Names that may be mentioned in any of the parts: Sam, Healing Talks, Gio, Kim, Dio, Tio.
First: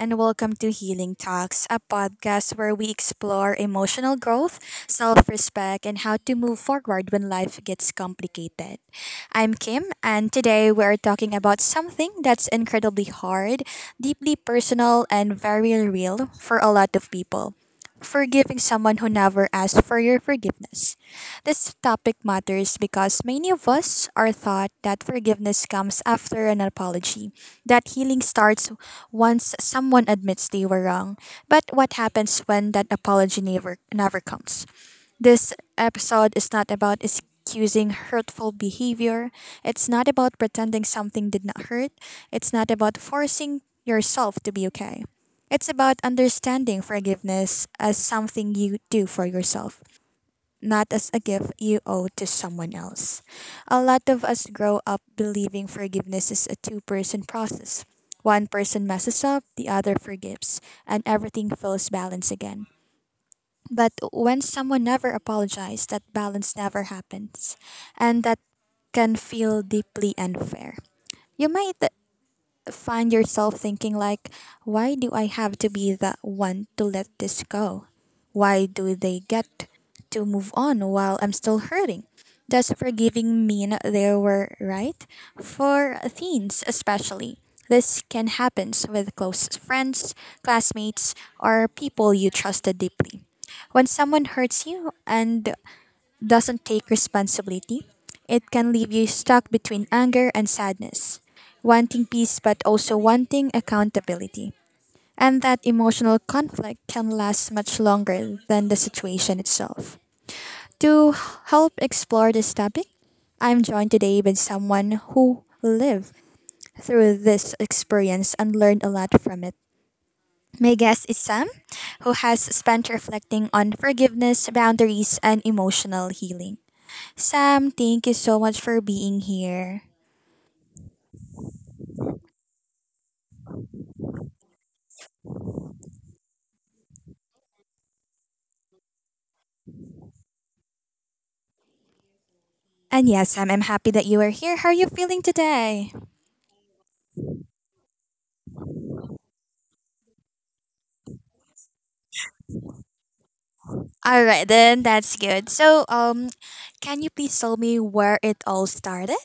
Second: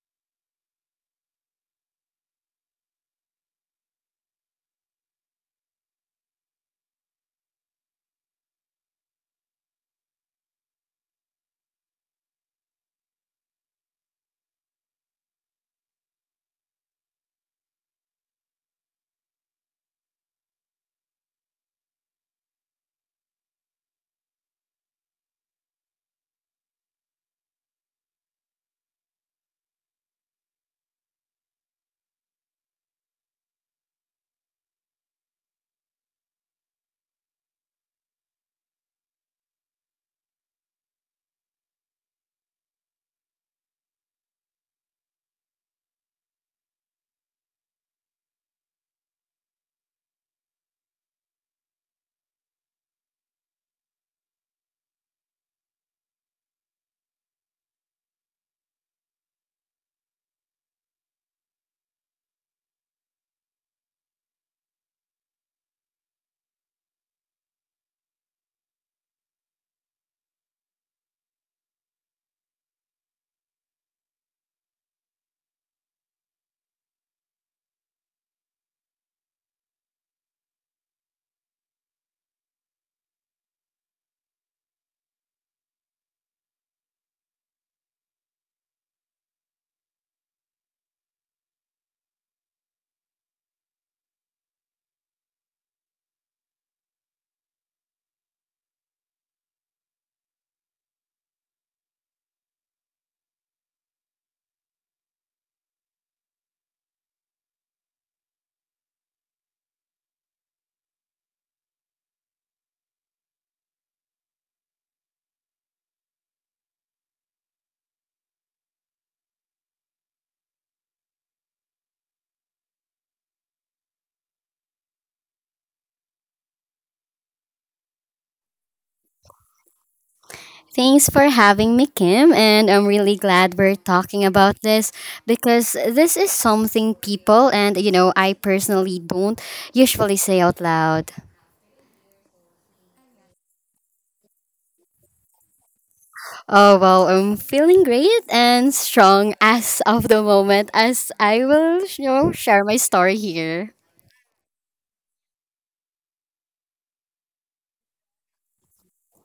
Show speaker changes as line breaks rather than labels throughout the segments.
and welcome to Healing Talks, a podcast where we explore emotional growth, self respect, and how to move forward when life gets complicated. I'm Kim, and today we're talking about something that's incredibly hard, deeply personal, and very real for a lot of people forgiving someone who never asked for your forgiveness. This topic matters because many of us are taught that forgiveness comes after an apology, that healing starts once someone admits they were wrong. But what happens when that apology never comes? This episode is not about excusing hurtful behavior. It's not about pretending something did not hurt. It's not about forcing yourself to be okay. It's about understanding forgiveness as something you do for yourself, not as a gift you owe to someone else. A lot of us grow up believing forgiveness is a two-person process. One person messes up, the other forgives, and everything feels balanced again. But when someone never apologizes, that balance never happens, and that can feel deeply unfair. You might find yourself thinking, like, why do I have to be the one to let this go? Why do they get to move on while I'm still hurting? Does forgiving mean they were right? For teens especially, this can happen with close friends, classmates, or people you trusted deeply when someone hurts you and doesn't take responsibility. It can leave you stuck between anger and sadness, wanting peace but also wanting accountability. And that emotional conflict can last much longer than the situation itself. To help explore this topic, I'm joined today with someone who lived through this experience and learned a lot from it. My guest is Sam, who has spent reflecting on forgiveness, boundaries, and emotional healing. Sam, thank you so much for being here.
Thanks for having me, Kim. And I'm really glad we're talking about this because this is something people I personally don't usually say out loud.
And yes, Sam, I'm happy that you are here. How are you feeling today?
Oh, well, I'm feeling great and strong as of the moment as I will, share my story here.
All right, then that's good. So, can you please tell me where it all started?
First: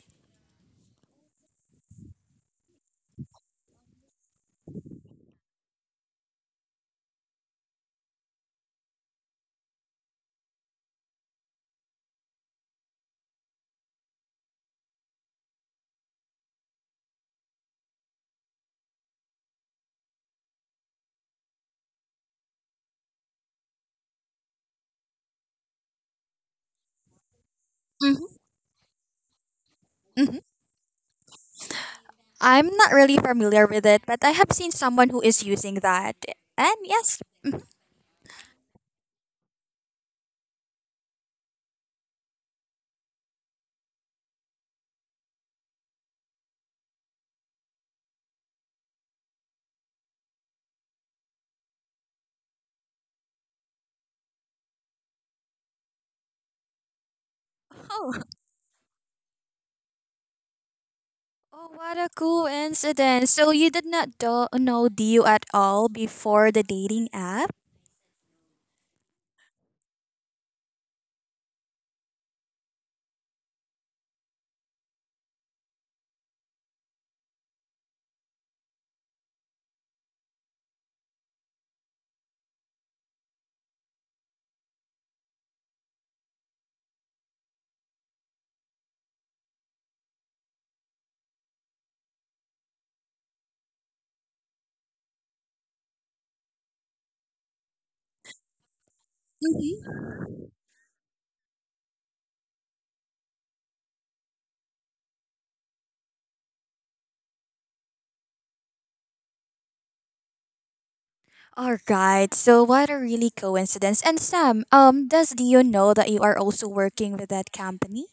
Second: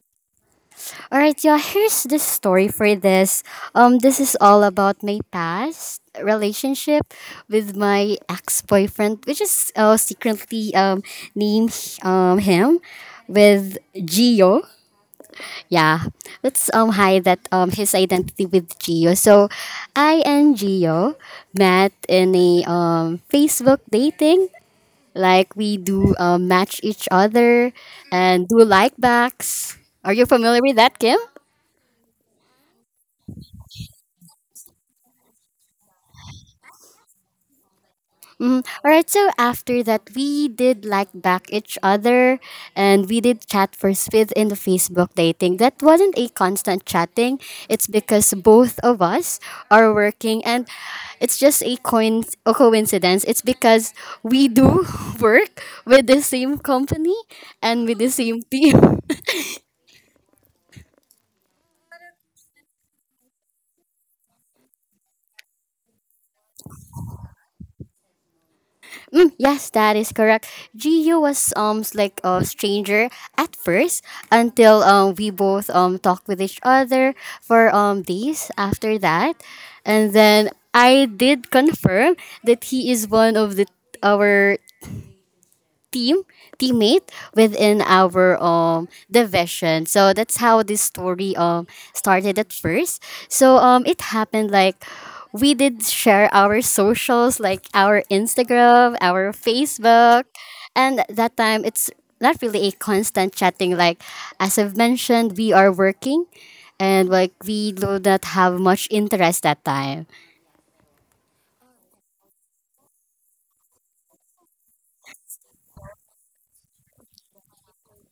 All right, yeah, here's the story for this. This is all about my past relationship with my ex-boyfriend, which is secretly named him with Gio. Yeah, let's hide that his identity with Gio. So, I and Gio met in a Facebook dating. Like we do match each other
Hmm.
and do like backs. Are you
Hmm.
familiar with that, Kim?
I'm not really familiar with it, but I have seen someone who is using that. And yes,
Mm, all right. So after that, we did like back each other, and we did chat first within the Facebook dating. That wasn't a constant chatting. It's because both of us are working, and it's just a coincidence. It's because we do work with the same company and with the
oh,
same team.
oh, what a coincidence! So you did not do- know Dio at all before the dating app?
Mm, yes, that is correct. Gio was like a stranger at first until we both talked with each other for days after that, and then I did confirm that he is one of the our team teammate within our division. So that's how this story started at first. So it happened like we did share our socials like our Instagram, our
Mhm.
Facebook, and at that time it's not really a constant chatting like as I've mentioned, we are working and like we do not have much interest that time.
All right. So what a really coincidence. And Sam, does Dio know that you are also working with that company?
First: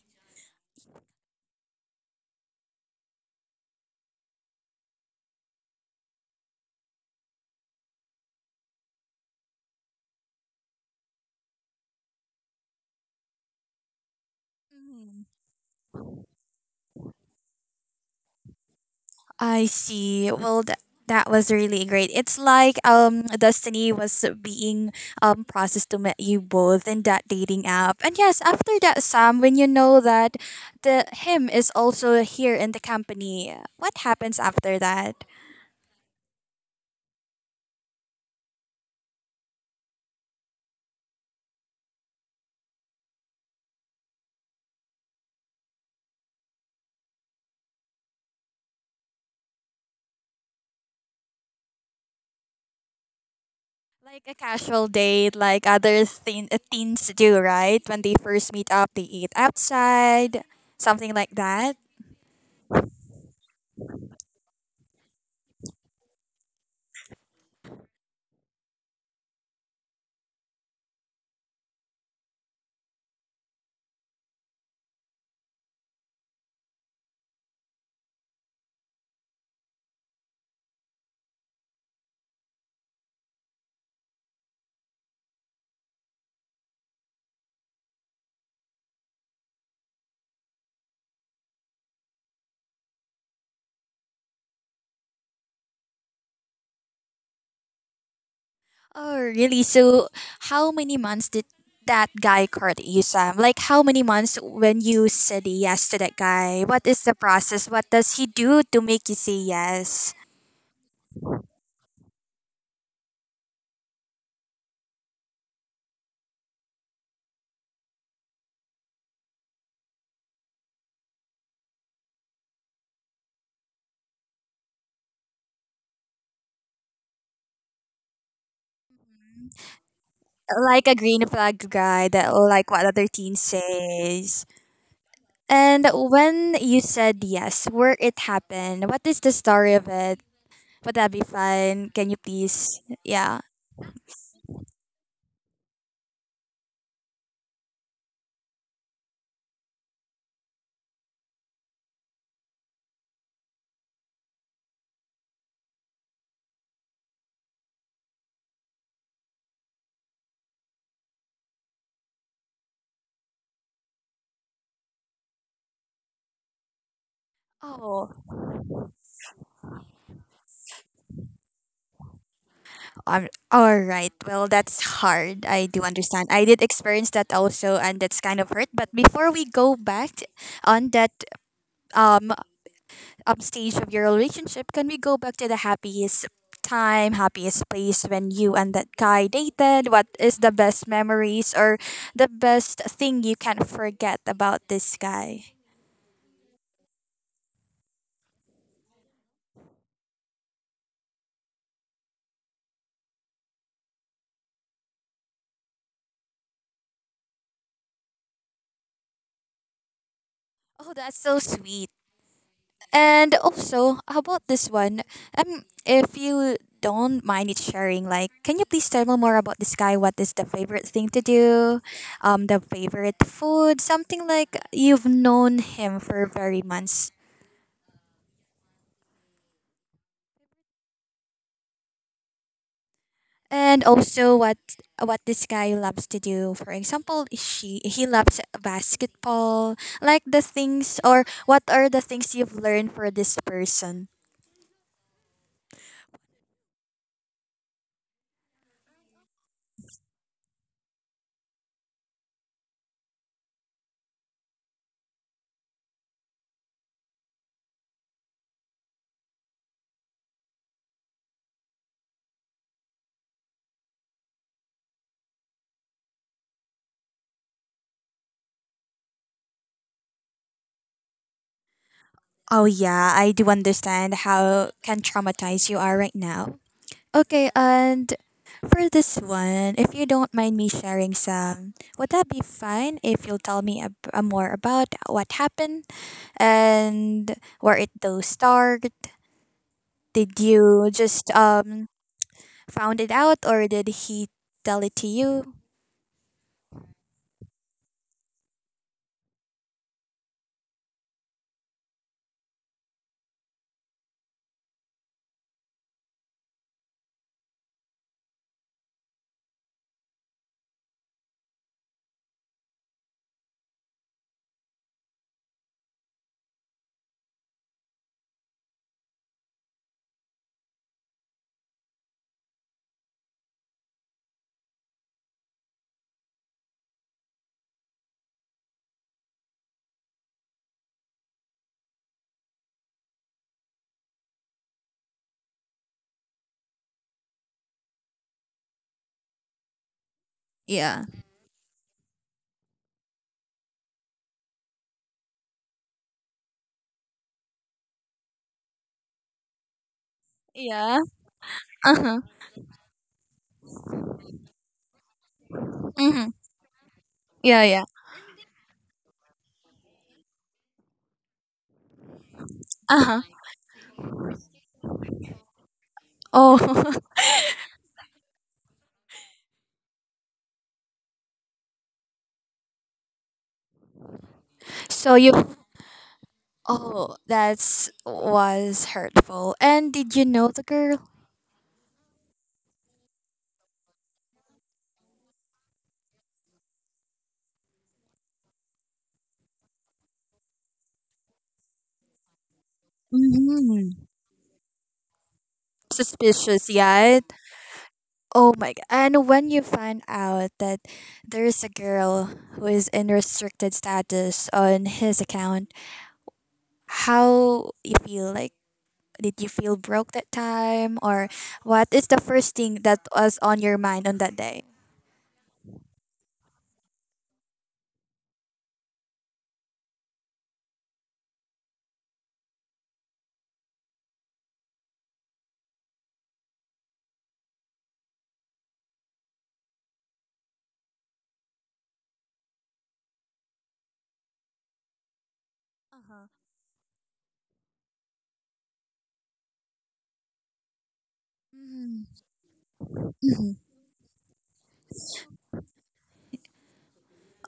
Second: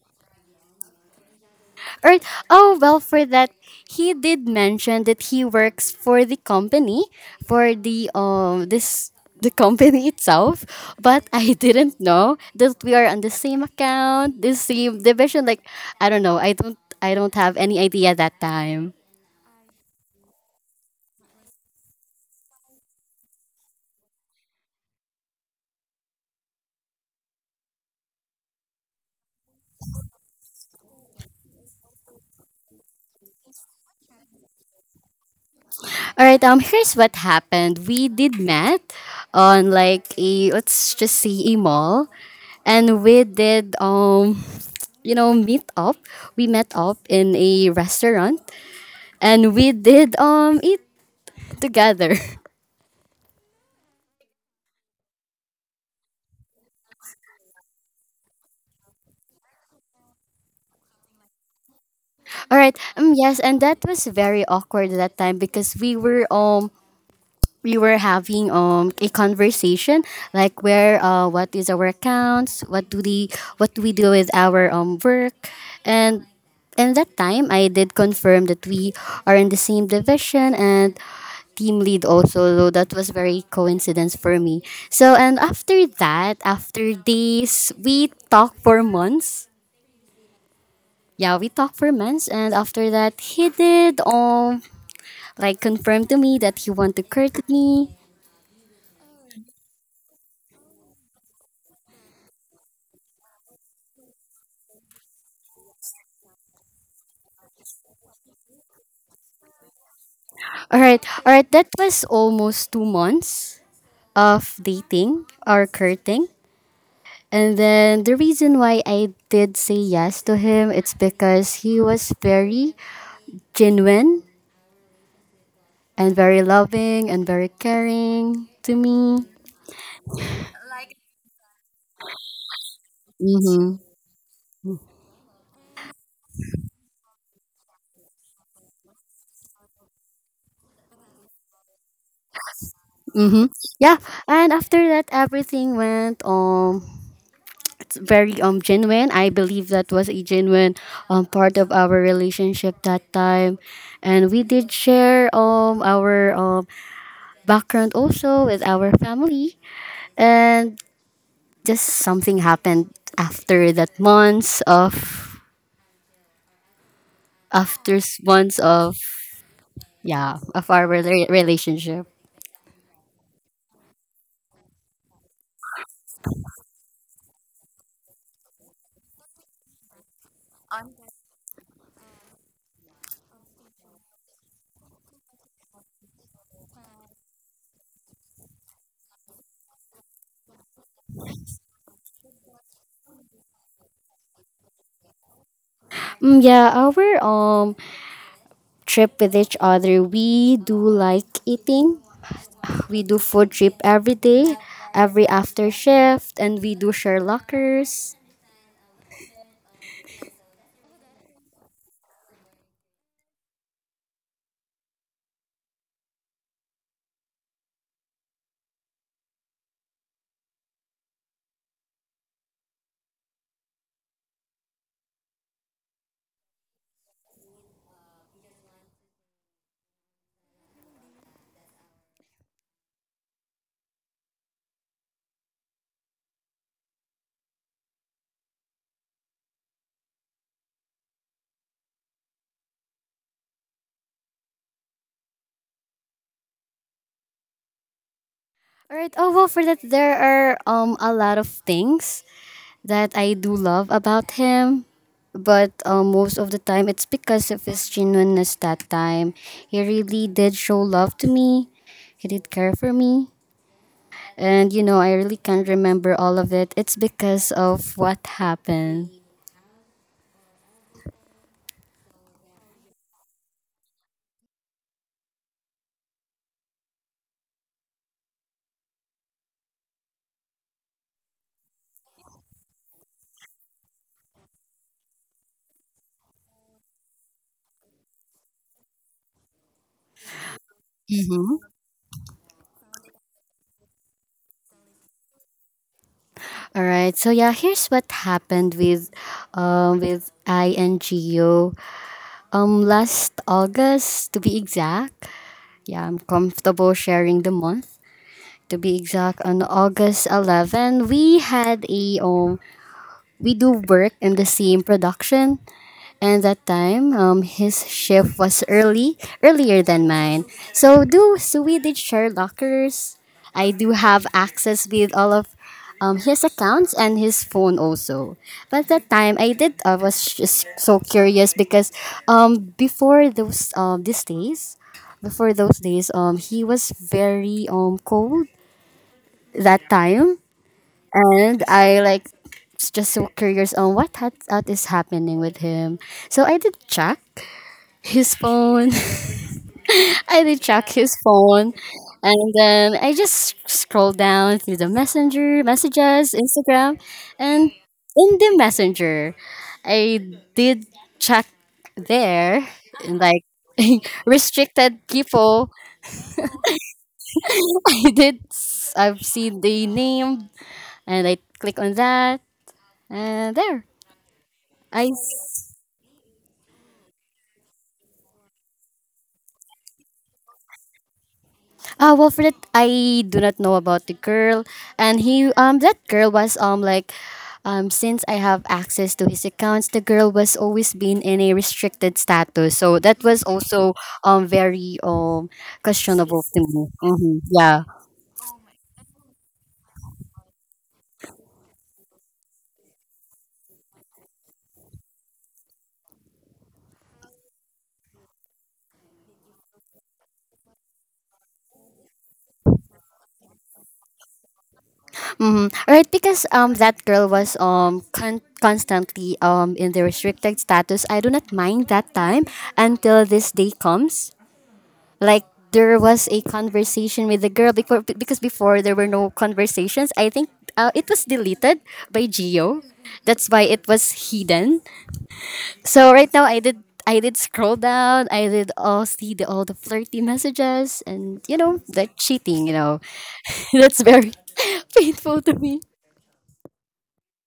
Or oh well, for that, he did mention that he works for the company for the company itself, but I didn't know that we are on the same account, the same
Mm.
division. Like I don't know, I don't have any idea that time.
I see. Well, that was really great. It's like, Destiny was being processed to meet you both in that dating app. And yes, after that, Sam, when you know that the him is also here in the company, what happens after that?
All right, here's what happened. We did met on like, a let's just say, a mall, and we did meet up. We met up in a restaurant and we did eat together.
Like a casual date, like other teen, teens do, right? When they first meet up, they eat outside, something like that.
All right. Yes, and that was very awkward that time because we were having a conversation like where what is our accounts, what do we do with our work and and that time I did confirm that we are in the same division and team lead also, so that was very coincidence for me. So, and after that, after days we talked for months. Yeah, we talked for months, and after that, he did like confirm to me that he want to court me.
Oh, really? So, how many months did that guy court you, Sam? Like, how many months when you said yes to that guy? What is the process? What does he do to make you say yes?
All right, that was almost 2 months of dating or courting, and then the reason why I did say yes to him, it's because he was very genuine and very loving and very caring to me.
Like a green flag guy that like what other teen
Mm-hmm.
says. And when you said yes, where it happened, what is the story of it? Would that be fun? Can you please? Yeah.
Mm-hmm. Yeah, and after that, everything went very genuine. I believe that was a genuine part of our relationship that time, and we did share our background also with our family, and just something happened after that months
Oh.
months of yeah of our relationship.
All right. Well, that's hard. I do understand. I did experience that also, and that's kind of hurt. But before we go back on that um, stage of your relationship, can we go back to the happiest time, happiest place when you and that guy dated? What is the best memories or the best thing you can not forget about this guy?
Mm, yeah, our trip with each other, we do like eating. We do food trip every day, every after shift, and we do share lockers.
Oh, that's so sweet. And also, how about this one? If you don't mind it sharing, like, can you please tell me more about this guy? What is the favorite thing to do? The favorite food, something like you've known him for very months. And also, what this guy loves to do? For example, she he loves basketball. Like the things, or what are the things you've learned for this person?
All right. Oh well, for that, there are a lot of things that I do love about him, but most of the time it's because of his genuineness. That time he really did show love to me. He did care for me, and I really can't remember all of it. It's because of what happened.
Oh yeah, I do understand how can traumatize you are right now. Okay, and for this one, if you don't mind me sharing some, would that be fine if you'll tell me more about what happened and where it though started? Did you just found it out or did he tell it to you?
All right. So yeah, here's what happened with INGO. Last August to be exact. Yeah, I'm comfortable sharing the month. To be exact, on August 11, we had a we do work in the same production. And that time, his shift was earlier than mine. So do so we did share lockers. I do have access with all of his accounts and his phone also. But that time I was just so curious because before those these days, before those days he was very cold that time,
Yeah.
and I like just so curious on what is happening with him. So I did check his phone. I did check
Yeah.
his phone,
Uh-huh.
and then I just scrolled down through the messenger
Mm-hmm.
messages, Instagram,
Yeah,
and
yeah.
in the messenger, I did check there and
Uh-huh.
like. Restricted people.
Oh.
I've seen the name and I click on that and there I...
So you— oh, that's was hurtful. And did you know the girl?
Well, for that, I do not know about the girl, and he that girl was like since I have access to his accounts, the girl was always been in a restricted status, so that was also
Mm-hmm.
very questionable to
Suspicious,
me.
yeah.
Mm-hmm. Yeah.
Oh my god. And when you find out that there is a girl who is in restricted status on his account, how you feel like did you feel broke that time or what is the first thing that was on your mind on that day?
Mm-hmm. Right, because that girl was constantly in the restricted status. I do not mind that time until this day comes, like there was a conversation with the girl before, because before there were no conversations. I think it was deleted by Geo, that's why it was hidden. So right now I did scroll down, I did all see all the flirty messages, and
Mm-hmm.
the cheating,
Mm-hmm.
that's very painful to me.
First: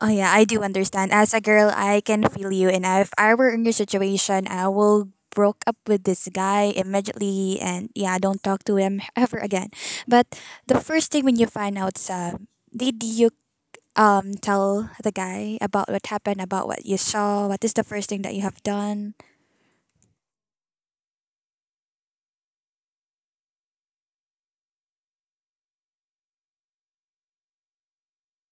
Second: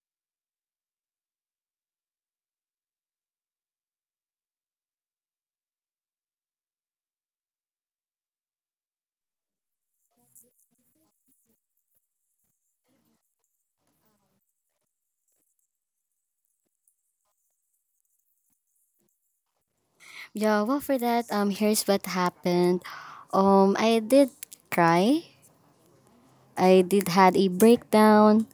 Oh yeah, I do understand. As a girl, I can feel you. And if I were in your situation, I will broke up with this guy immediately, and yeah, don't talk to him ever again. But the first thing when you find out, did you tell the guy about what happened, about what you saw? What is the first thing that you have done?
Yeah, well, for that, here's what happened. I did cry, I did had a breakdown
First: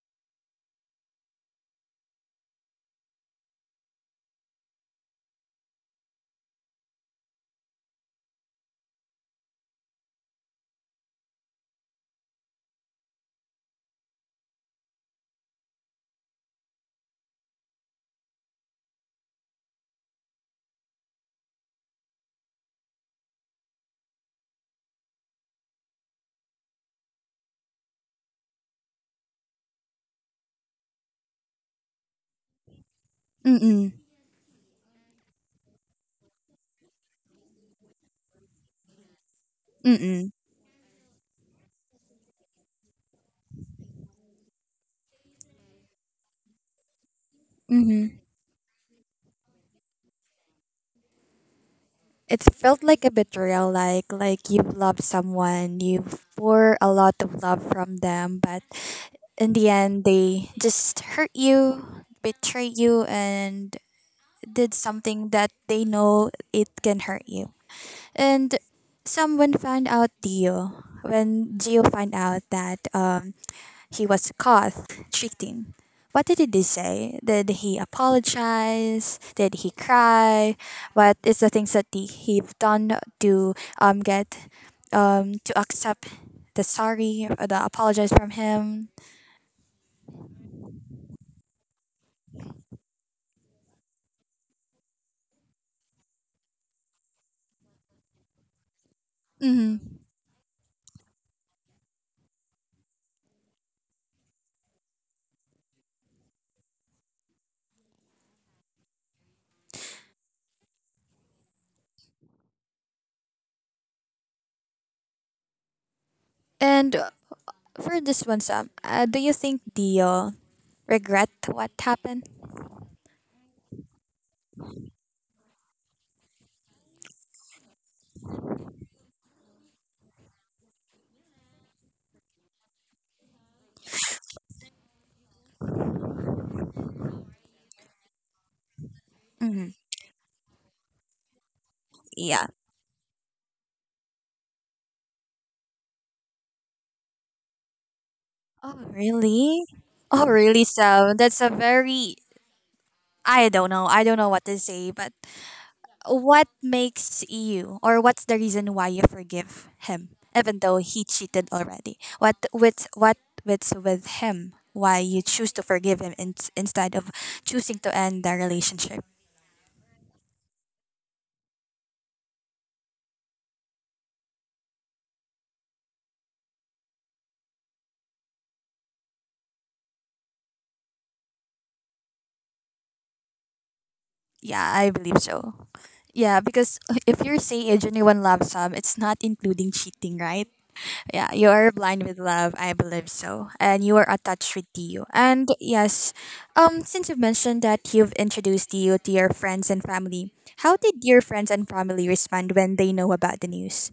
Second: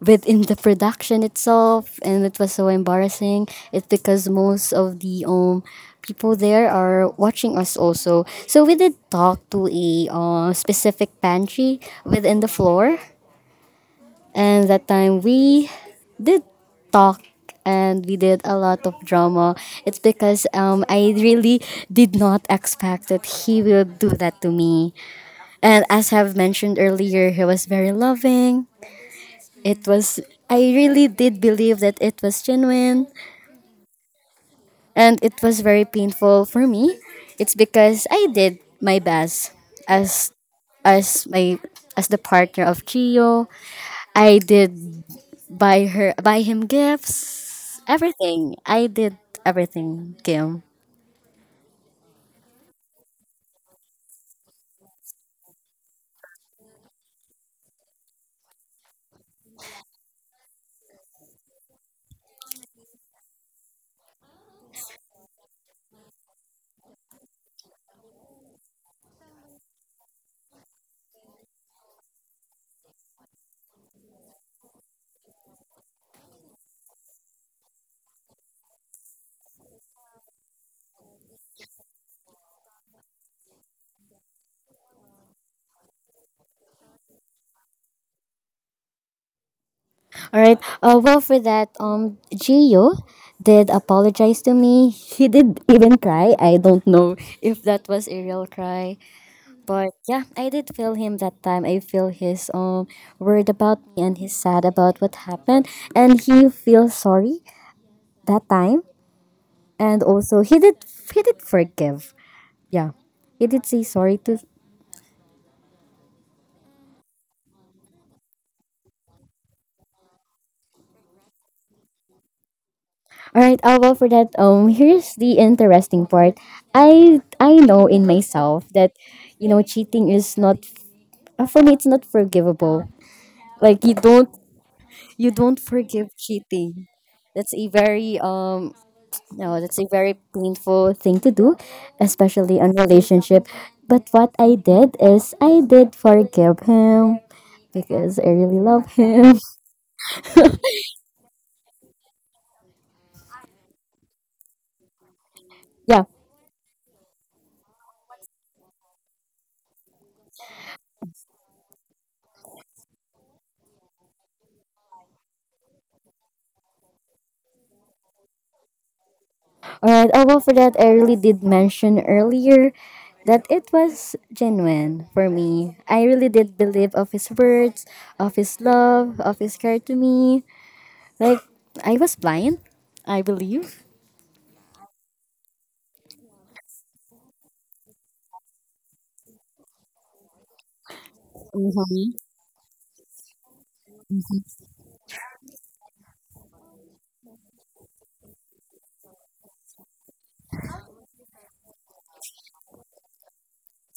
within the production itself, and it was so embarrassing. It's because most of the people there are watching us also. So we did talk to a specific pantry within the floor, and that time we did talk and we did a lot of drama. It's because I really did not expect that he will do that to me, and as I've mentioned earlier, he was very loving. It was, I really did believe that it was genuine,
Mm mm
and it was very painful for me. It's because I did my best
mm
as as my as the partner of Gio. I did buy him gifts,
mm mm
everything. I did everything, Kim.
It felt like a betrayal, like you've loved someone, you've pour a lot of love from them, but in the end they just hurt you, betray you and did something that they know it can hurt you. And someone found out Dio when Gio found out that he was caught cheating. What did he say? Did he apologize? Did he cry? What is the things that he done to get to accept the sorry or the apologize from him?
All right. Well, for that, Gio did apologize to me. He did even cry. I don't know if that was a real cry,
Mm-hmm.
but yeah, I did feel him that time. I feel his worried about me, and he's sad about what happened, and he feels sorry that time. And also he did forgive. Yeah. He did say sorry to...
And for this one, Sam, do you think the regret what happened?
Alright, well, for that, here's the interesting part. I know in myself that cheating is not for me, it's not forgivable. Like you don't forgive cheating. That's a very no,
Mm-hmm.
that's a very painful thing to do,
Yeah.
especially on relationship. But what I did is I did forgive him because I really
Oh
love him.
really? Oh really, Sam? That's a very— I don't know. I don't know what to say, but—
Yeah.
what makes you, or what's the reason why you forgive him, even though he cheated already? What's with him? Why you choose to forgive him instead of choosing to end the relationship?
All right. Oh well, for that, I really did mention earlier that it was genuine for me. I really did believe of his words, of his love, of his care to me. Like I was blind, I believe.
Yeah, I believe so. Yeah, because if you're saying a genuine love some, it's not including cheating, right? Yeah, you are blind
Mm-hmm.
with love. I believe so. And you are attached with Tio. And yes, since you've mentioned that you've introduced Tio to your friends and family, how did your friends and family respond when they know about the news?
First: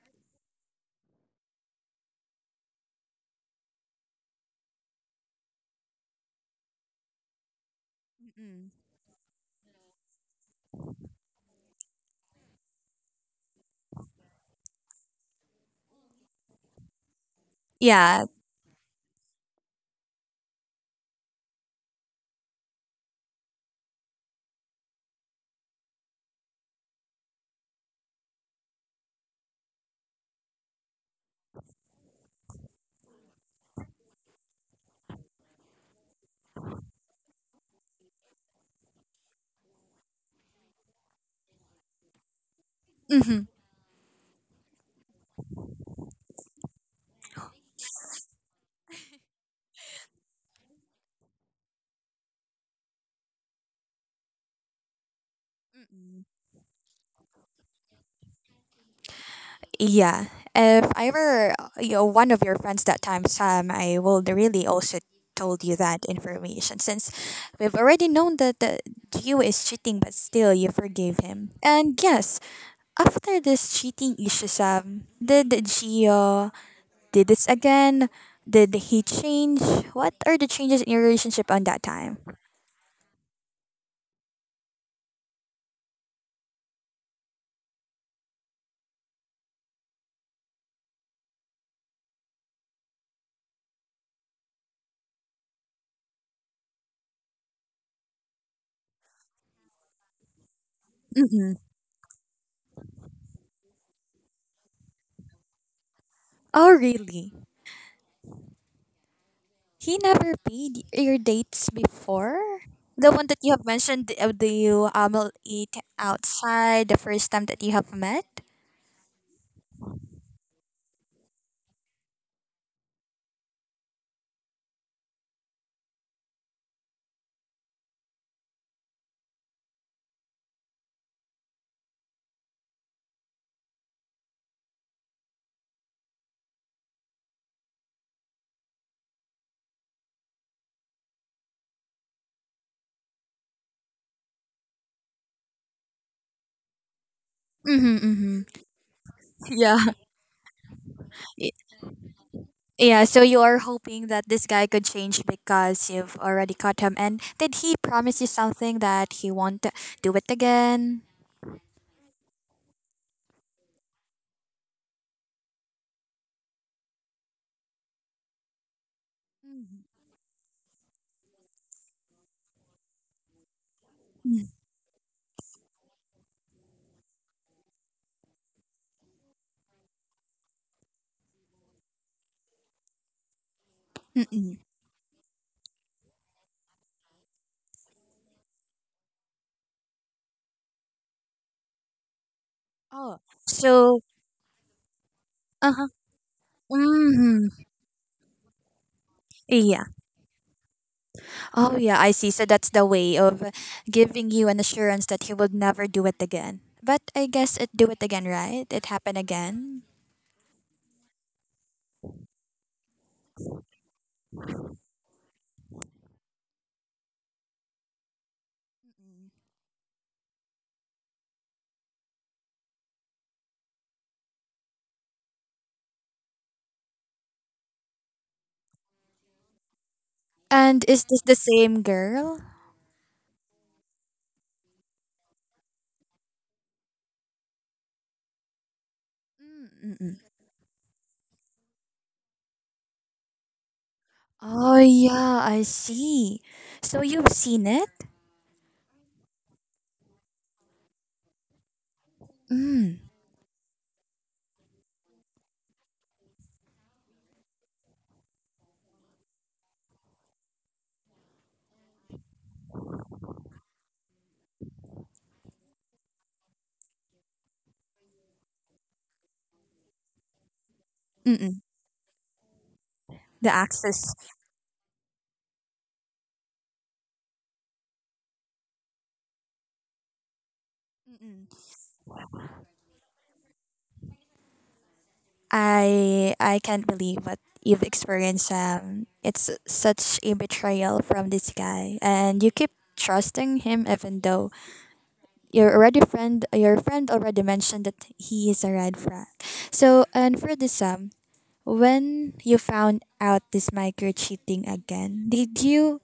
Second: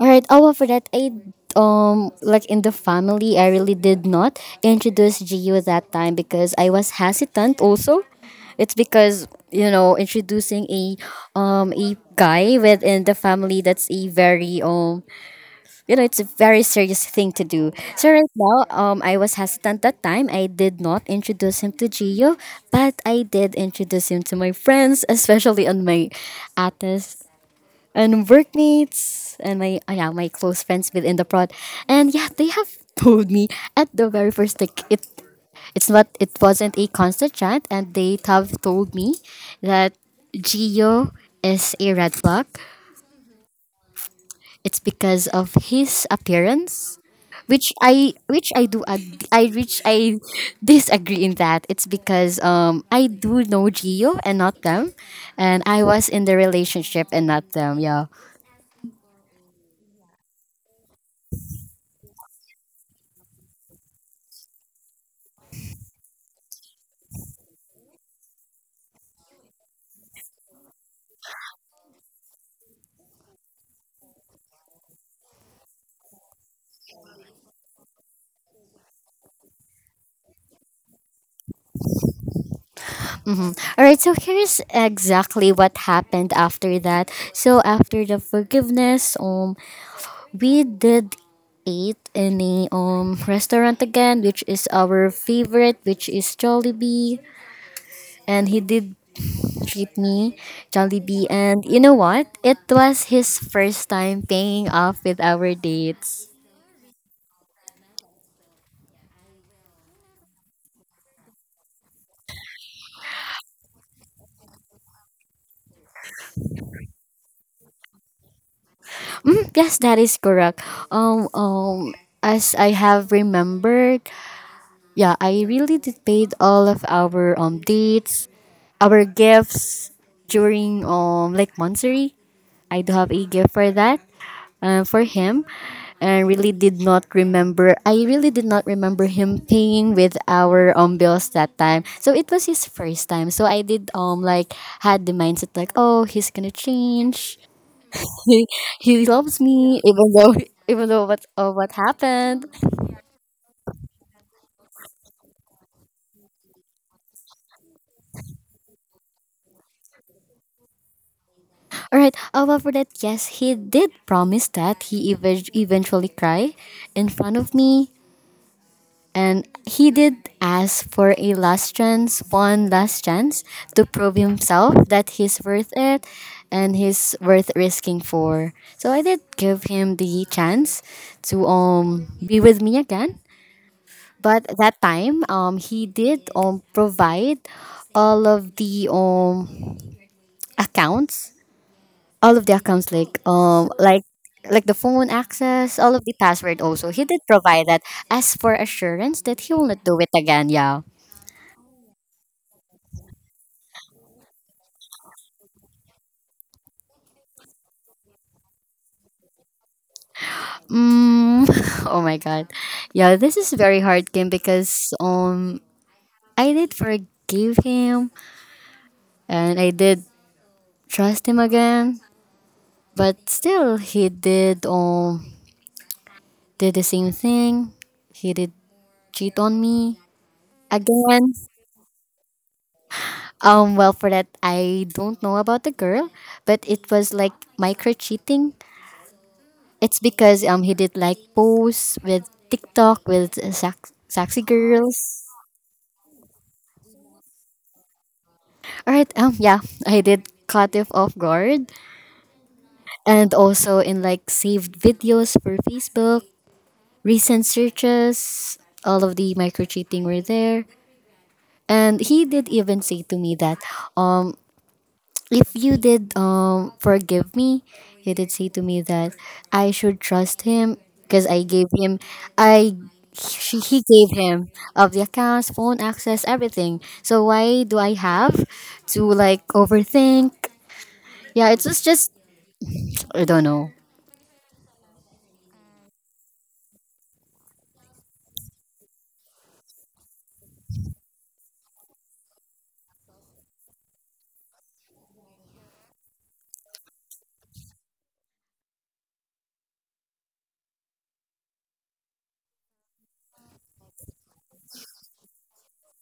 Alright, oh, well, for that, I like in the family, I really did not introduce Gio that time because I was hesitant. Also,
Mm-mm.
it's because introducing a guy within the family, that's a very it's a very serious thing to do. So
Yeah.
right now, I was hesitant that time. I did not introduce him to Gio, but I did introduce him to my friends, especially on my atas and workmates and my yeah, my close friends within the prod, and yeah, they have told me at the very first, like it it wasn't a constant chat, and they have told me that Gio is a red flag.
Hmm.
It's because of his appearance, which I do ag- I which I disagree in that. It's because I do know Gio and not them, and I was in the relationship and not them. Yeah.
Yeah. If I were, you know, one of your friends that time, Sam, I would really also told you that information since we've already known that the Gio is cheating, but still you forgave him. And yes, after this cheating issue, Sam, did Gio did this again? Did he change? What are the changes in your relationship on that time?
Mhm. All right, so here's exactly what happened after that. So after the forgiveness, we did eat in a restaurant again, which is our favorite, which is Jollibee, and he did treat me Jollibee,
Mm-mm.
and you know what? It was his first time paying off with our dates.
Oh, really? He never paid your dates before? The one that you have mentioned, the, eat outside the first time that you have met?
Mm, yes, that is correct. Um, um, as I have remembered, yeah, I really did paid all of our dates, our gifts during like Monthsary. I do have a gift for that for him, and really did not remember. I really did not remember him paying with our bills that time. So it was his first time. So I did like had the mindset like, oh, he's gonna change.
Mm-hmm, mm-hmm.
he he loves
Yeah.
me even though, even though what of what happened.
Yeah, so you are hoping that this guy could change because you've already caught him. And did he promise you something that he won't do it again?
All right. Well, for that, yes, he did promise that he eventually cry in front of me, and
Mhm.
he did ask for a last chance, one last chance to prove himself that he's worth it, and he's worth risking for. So I did give him the chance to be with me again, but
Mm-mm.
that time he did provide all of the accounts, all of the accounts,
Oh. So,
like the phone
uh
access,
huh.
all of the password. Also he did
Hmm.
provide that as for assurance that he will
Yeah.
not do it again. Yeah.
Oh, yeah, I see. So that's the way of giving you an assurance that he will never do it again. But I guess it do it again, right? It happened again.
Mm, oh my god. Yeah, this is very hard game because I did forgive him and I did trust him again, but still he did the same thing. He did cheat on me
And is this the
again.
same girl?
Well, for that, I don't know about the girl, but it was like micro cheating. It's
Mm-mm.
because he did like posts with TikTok with sexy
Oh,
girls.
yeah, I see. So you've seen it?
All right, yeah, I did caught him off guard,
Mm.
and also in like saved videos for Facebook, recent searches, all of the micro cheating were there, and he did even say to me that um if you did forgive me, you did say to me that I should trust him because I
Mm-mm,
gave him, I
the
she, he gave
access.
him of the accounts, phone access, everything. So why do I have to like overthink?
Mm-mm.
Yeah, it's just, I don't know.
I can't believe what you've experienced. It's such a betrayal from this guy, and you keep trusting him even though your friend already mentioned that he is a red flag. So and for this when you found out this micro cheating again, did you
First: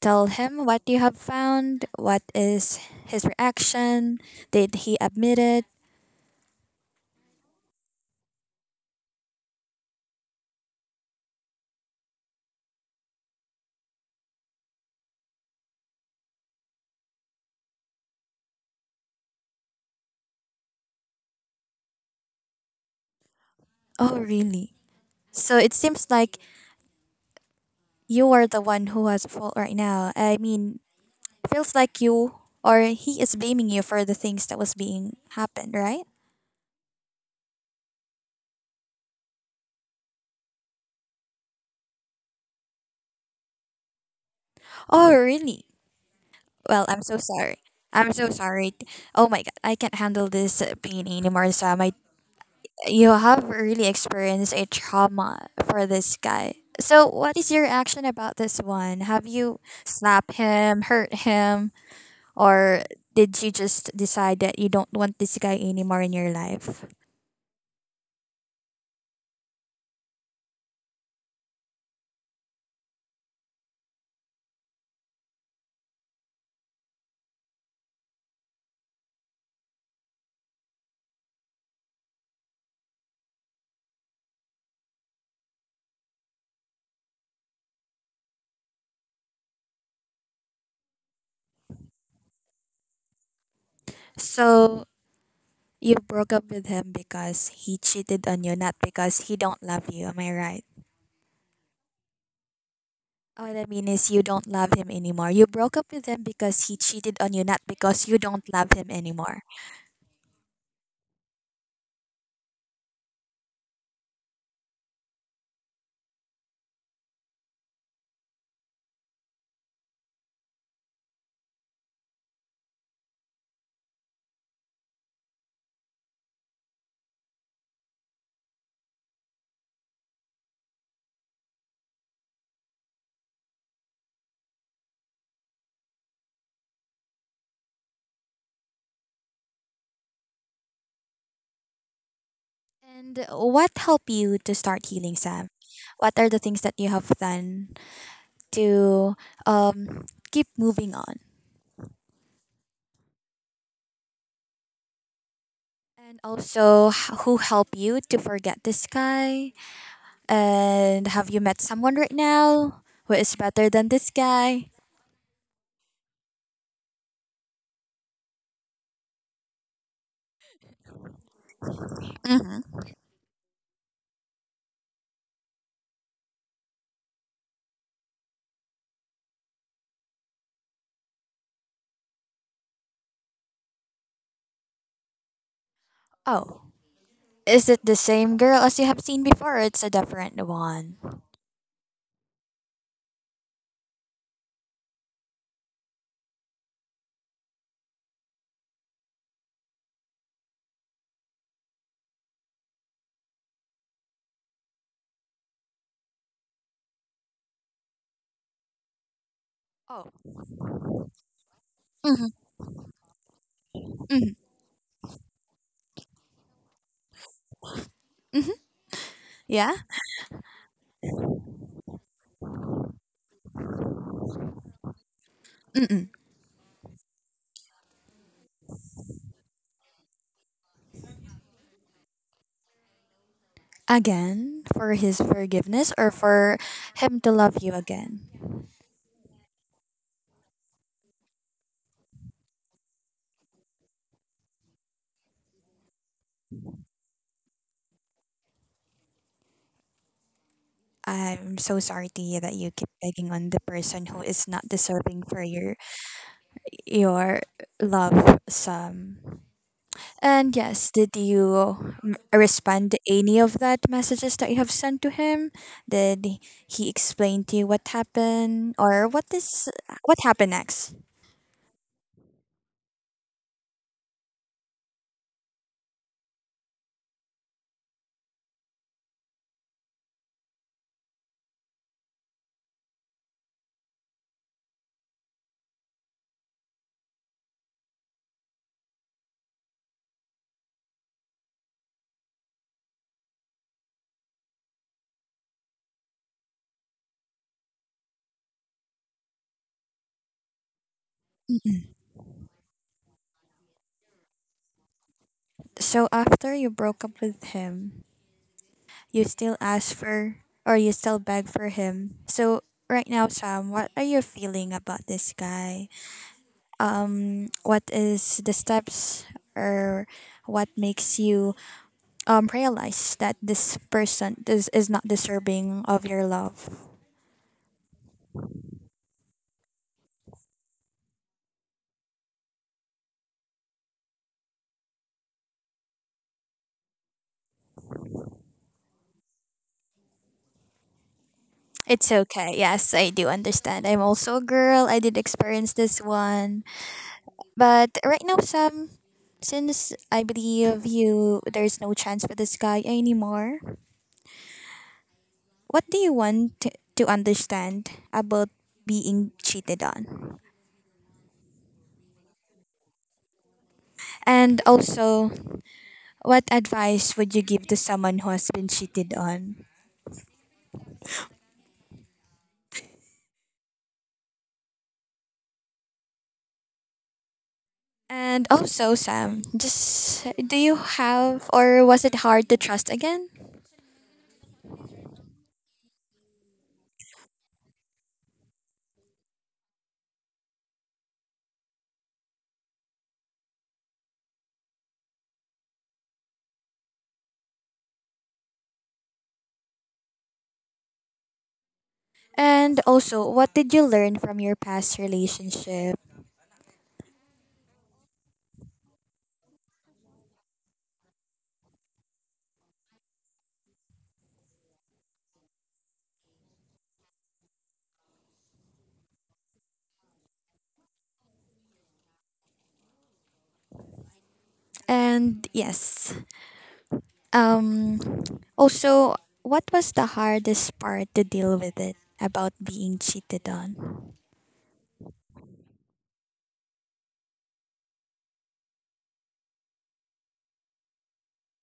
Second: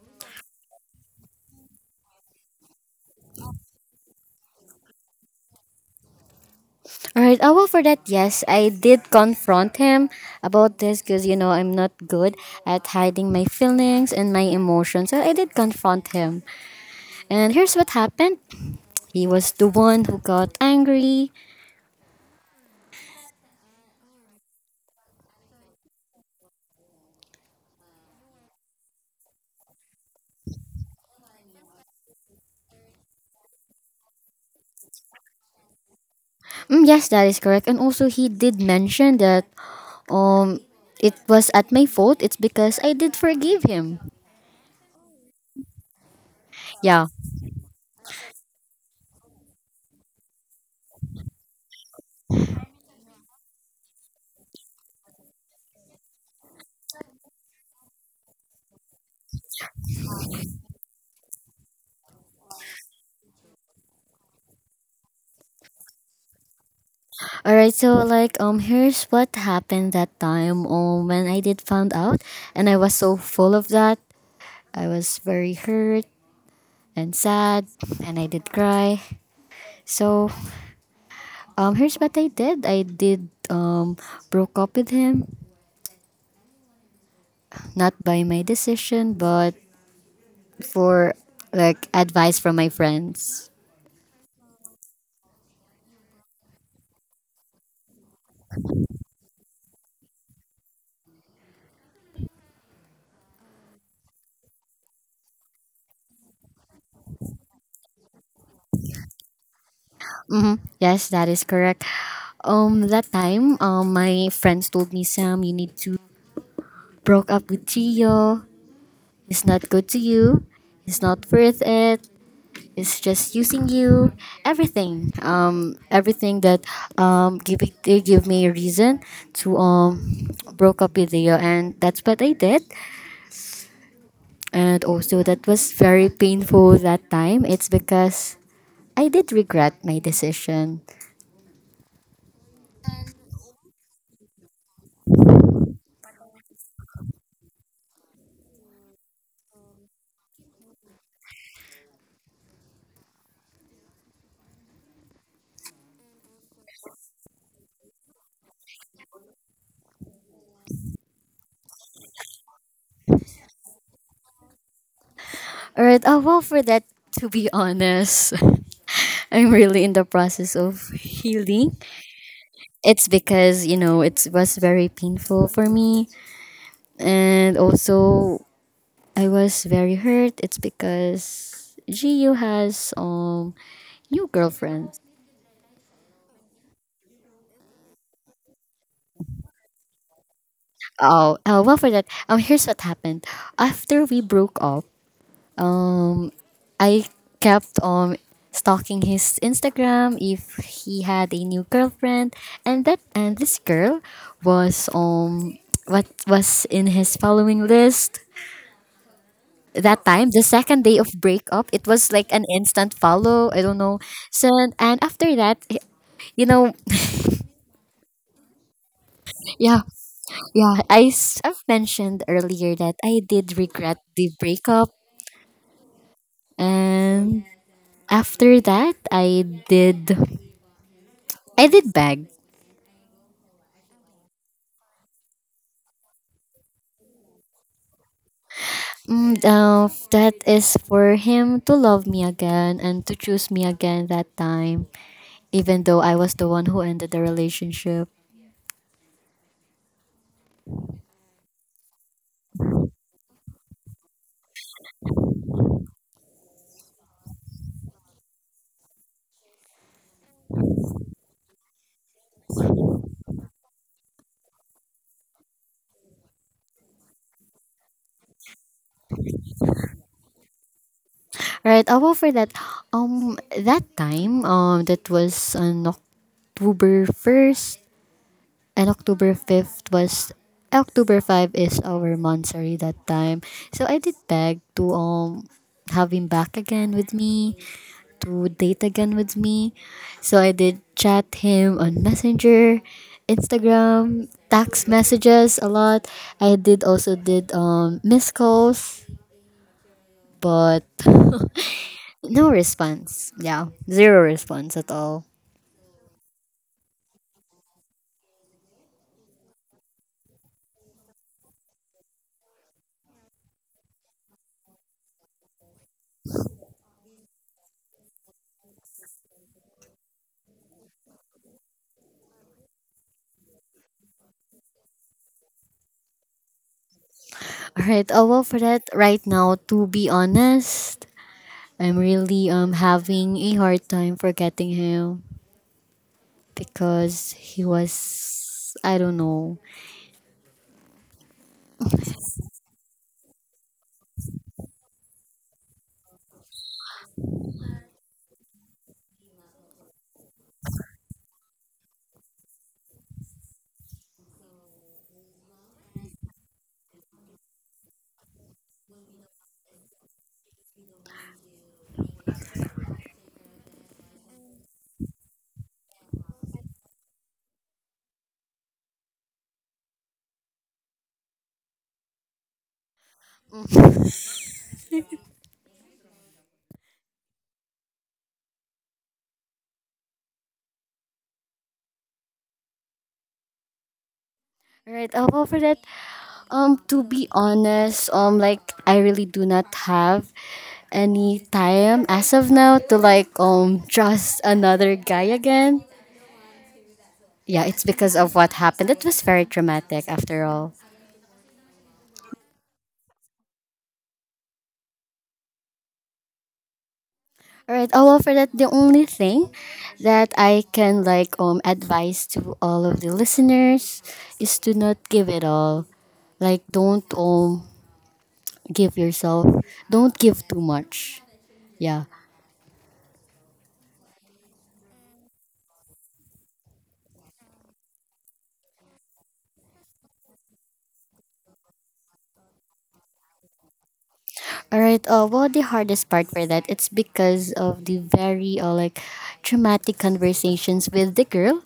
tell him what you have found? What is his reaction? Did he admit it?
All right. Oh well, for that, yes, I did confront him about this because, you know, I'm not good at hiding my feelings and my emotions. So I did confront him, and here's what happened. He was the one who got angry.
Oh really? So it seems like you are the one who has fault right now. I mean, feels like you or he is blaming you for the things that was being happened, right?
Mm, yes, that is correct. And also, he did mention that um, it was at my fault. It's because I did forgive him.
Oh, really? Well, I'm
Yeah.
so sorry. I'm so sorry. Oh my god, I can't handle this pain anymore, Sam. I, you have really experienced a trauma for this guy. So, what is your action about this one? Have you slapped him, hurt him, or did you just decide that you don't want this guy anymore in your life?
All right. So like, here's what happened that time. When I did found out, and I was so full of that. I was very hurt and sad, and I did cry. So here's what I did. I did broke up with him, not by my decision, but for like advice from my friends.
So you broke up with him because he cheated on you, not because he don't love you. Am I right? What I mean is you don't love him anymore. You broke up with him because he cheated on you, not because you don't love him anymore.
Mm-hmm. Yes, that is correct. That time, my friends told me, Sam, you need to broke up with Gio. It's not good to you. It's not worth it. It's just using you. Everything. Everything that give it, they give me a reason to broke up with Gio, and that's what I did. And also that was very painful that time. It's because I did regret my decision.
And what helped you to start healing, Sam? What are the things that you have done to keep moving on? And also, who helped you to forget this guy? And have you met someone right now who is better than this guy?
Alright, well, for that, to be honest, I'm really in the process of healing.
Hmm.
It's because, you know, it was very painful for me. And also, I was very hurt. It's because Jiu has new girlfriend.
Oh, is it the same girl as you have seen before? Or it's a different one.
Oh, well, for that, here's what happened. After we broke up, Um, I kept on stalking his Instagram if he had a new girlfriend, and that and this girl was what was in his following list that
Oh,
time. The second day of breakup, it was like
hmm,
an instant follow, I don't know. So and after that, you know.
yeah.
Yeah, yeah, I've mentioned earlier that I did regret the breakup,
Mm-mm.
and after that I did beg.
Again, for his forgiveness or for him to love you again.
Mm, that is for him to love me again and to choose me again that time, even though I was the one who ended the relationship.
I'm so sorry to you that you keep begging on the person who is not deserving for your love. Some. And yes, did you respond to any of that messages that you have sent to him? Did he explain to you what happened or what happened next?
Right, I'll go for that. That time, that was on October 1st, and October 5th was, October 5 is our monthsary that time. So I did beg to have him back again with me, to date again with me. So I did chat him on Messenger, Instagram, text messages a lot. I did also did missed calls, but
Mm-mm.
no response. Yeah, zero response at all.
So after you broke up with him, you still ask for or you still beg for him. So right now, Sam, what are you feeling about this guy? What is the steps or what makes you realize that this person is not deserving of your love.
All right. Oh well, for that right now, to be honest, I'm really having a hard time forgetting him because he was, I don't know.
It's okay. Yes, I do understand. I'm also a girl. I did experience this one. But right now, Sam, since I believe you, there's no chance for this guy anymore, what do you want to understand about being cheated on? And also, what advice would you give to someone who has been cheated on? And also, Sam, just do you have or was it hard to trust again?
All right. Oh well, for that, to be honest, like I really do not have any time as of now to like trust another guy again. Yeah, it's because of what happened. It was very traumatic after all.
And also, what did you learn from your past relationship?
Alright, oh well for that, the only thing that I can like advise to all of the listeners is to not give it all. Like, don't give yourself, don't give too much. Yeah.
And yes, um, also, what was the hardest part to deal with it about being cheated on?
All right. Well, the hardest part for that, it's because of the very like traumatic conversations with the girl.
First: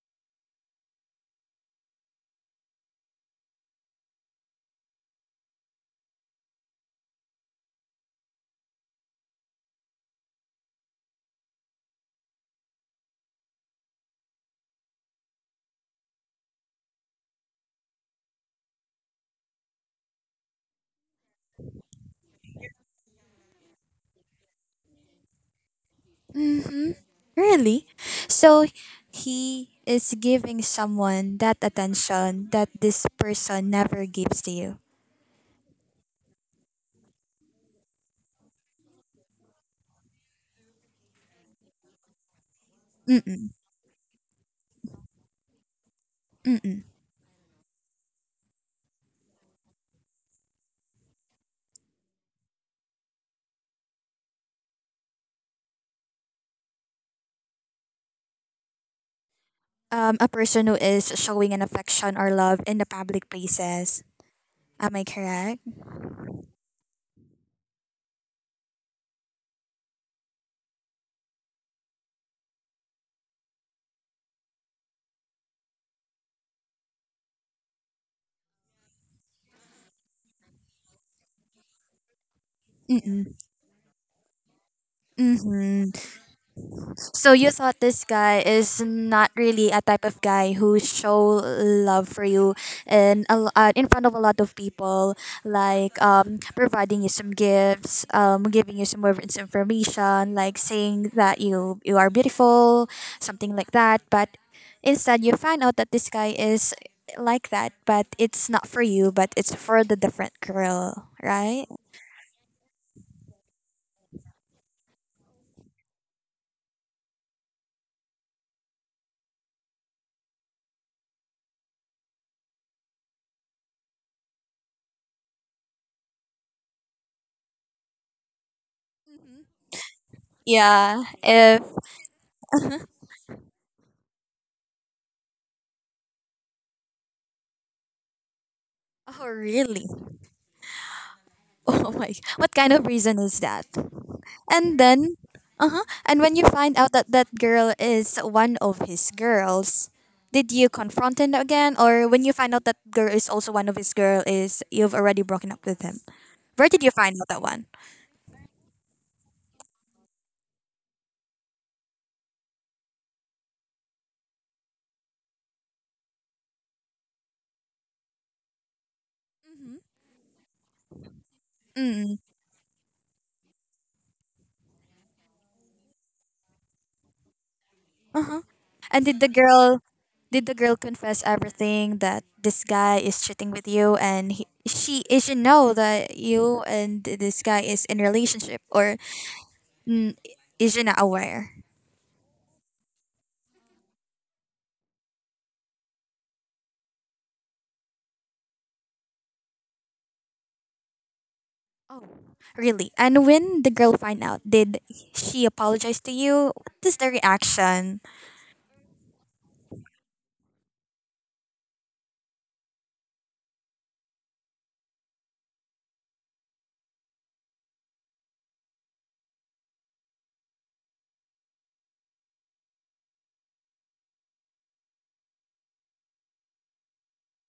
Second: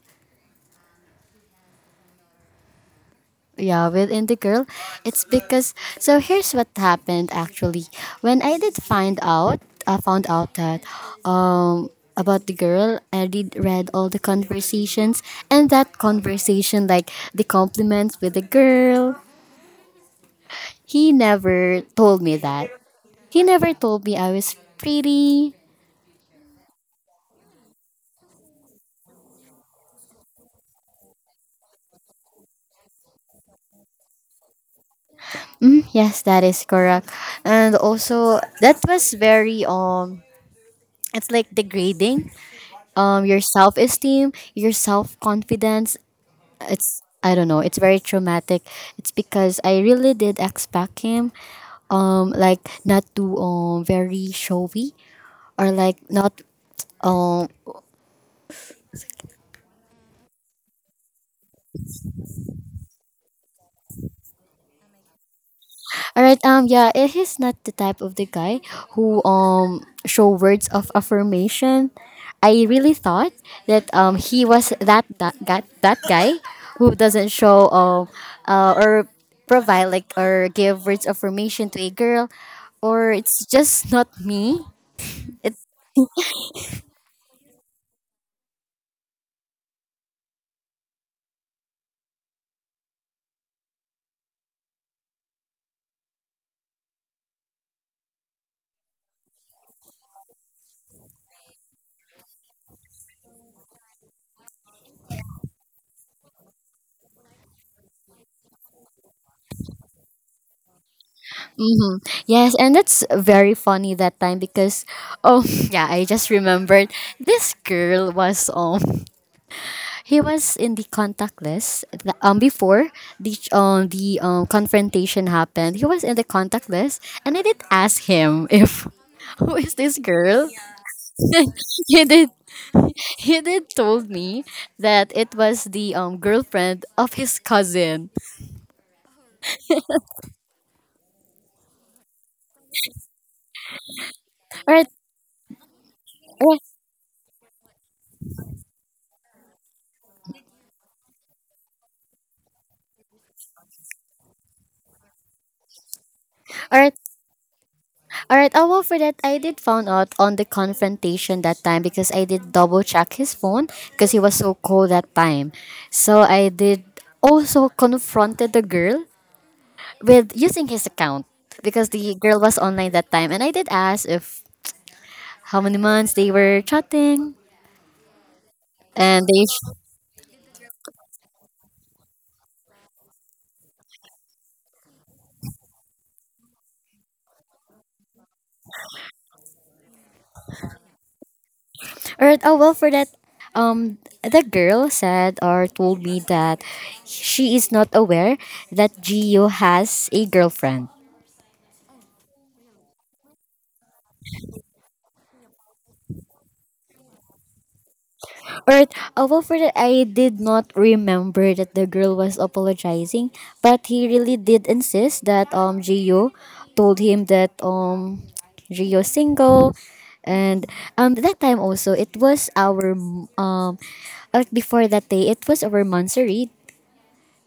Yeah, within the girl, it's because, so here's what happened actually. When I did find out, I found out that about the girl, I did read all the conversations, and that conversation like the compliments with the girl. He never told me that. He never told me I was pretty.
Mm-hmm. Really? So he is giving someone that attention that this person never gives to you.
Mm, yes, that is correct. And also, that was very it's like degrading. Your
Mm-mm.
self esteem, your self confidence. It's, I don't know. It's very traumatic. It's because I really did expect him, like not too very showy or like not um
A person who is showing an affection or love in the public places. Am I correct?
Alright, yeah, it is not the type of the guy who show words of affirmation. I really thought that he was that guy who doesn't show or provide like or give words of affirmation to a girl, or
Mm-mm.
it's just not me. It,
Mm-hmm. So you thought this guy is not really a type of guy who show love for you and in front of a lot of people, like providing you some gifts, giving you some more information, like saying that you are beautiful, something like that. But instead, you find out that this guy is like that, but it's not for you, but it's for the different girl, right?
hmm. Yes, and that's very funny that time because, oh, yeah, I just remembered, this girl was He was in the contact list, before the confrontation happened. He was in the contact list, and I did ask him if, who is this girl.
Yeah. If
He did he did told me that it was the girlfriend of his cousin.
Oh, really? Oh my, what kind of reason is that?
All
And
right.
then, uh huh. And when you find out that that girl is one of his girls, did you confront him again, or when you find out that girl is also one of his girl, is you've already broken up with him? Where
All
did you
right,
find out that one?
all right. Oh well, for that, I did found out on the confrontation that time because I did double check his phone because he was so cold that time. So I did also confronted the girl with using his account because the
Mm.
girl was online that time, and I did ask if how many months they were chatting,
Uh huh. And did
and
the
they
girl, did the girl confess everything that this guy is cheating with you, and he, she is she know that you and this guy is in relationship, or mm, is she not aware?
or oh well for that, um the girl said or told me that she is not aware that Gio has a girlfriend.
Oh, really? And when the girl find out, did she apologize to you? What is the reaction?
Or although for that I did not remember that the girl was apologizing, but he really did insist that Gio told him that Gio's single, and that time also, it was our um before that day it was our monthsary,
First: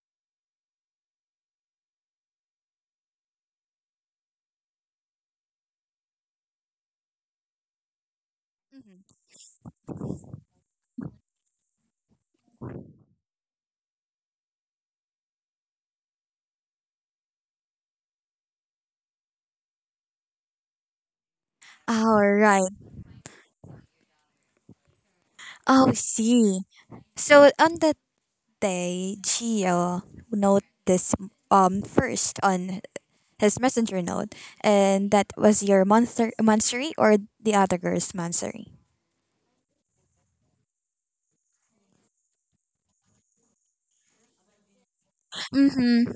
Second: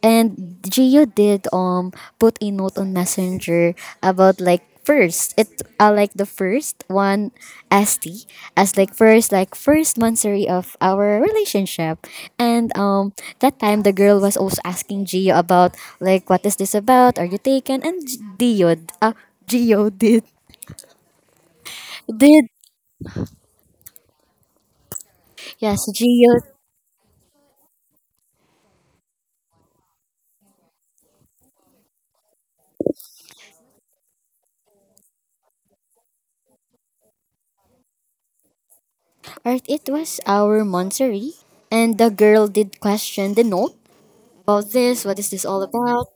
and Gio did put a note on Messenger about like first it like the first one, ST, as
Mhm.
like first monthsary of our relationship, and that time the girl was also asking Gio about like what is this about, are you taken, and Gio, Gio
All
did
right.
yes,
Oh, I
Gio.
see. So on that day, Gio noticed first on his messenger note, and that was your monstery or the other girl's monstery.
Or it was our monthsary, and the girl did question the note about, this? What is this all
Mm-hmm.
about?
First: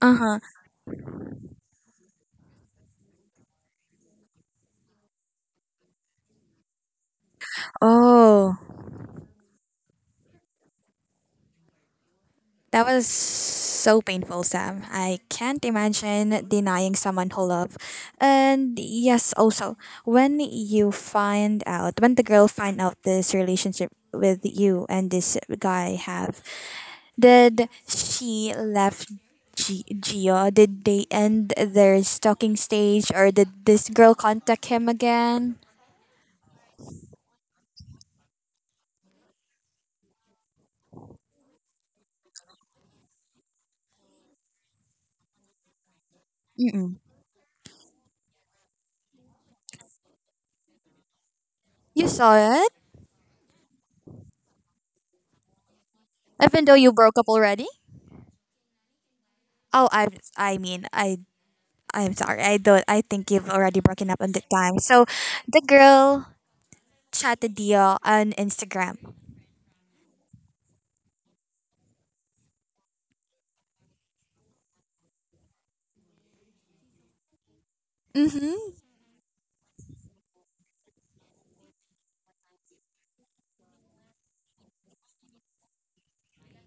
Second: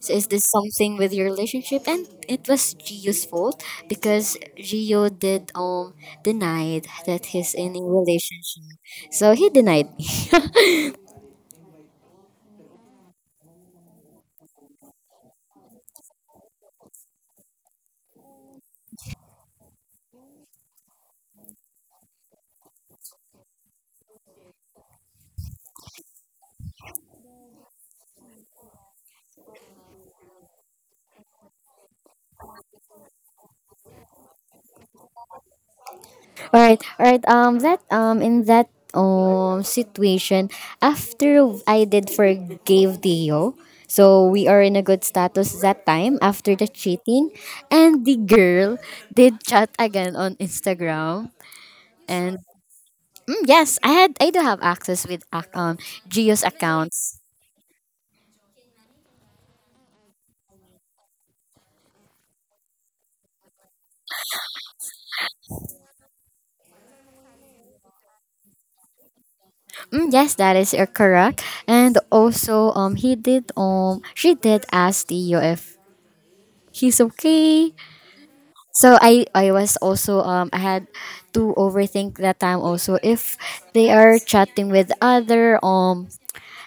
Uh
So is
huh.
this something with your relationship? And it was Gio's fault because Gio did denied that he's in a
Oh.
relationship. So he denied me.
That was so painful, Sam. I can't imagine denying someone who love. And yes, also, when the girl find out this relationship with you and this guy have, did she left Gio? Did they end their stalking stage or did this girl contact him again?
All right, that in that situation, after I did forgave Dio, so we are in a good status that time after the
Mm-mm.
cheating, and the girl did chat again on Instagram,
You saw
and
it?
Mm, yes, I had, I do have access with Gio's
Even though you broke
accounts.
up already? Oh, I mean, I'm sorry. I don't. I think you've already broken up on the time. So, the girl chatted Dio on Instagram.
Mm, yes, that is correct. And also he did she did ask Tio if he's okay.
Mm-hmm.
So I was also I had to overthink that time also if they are chatting with other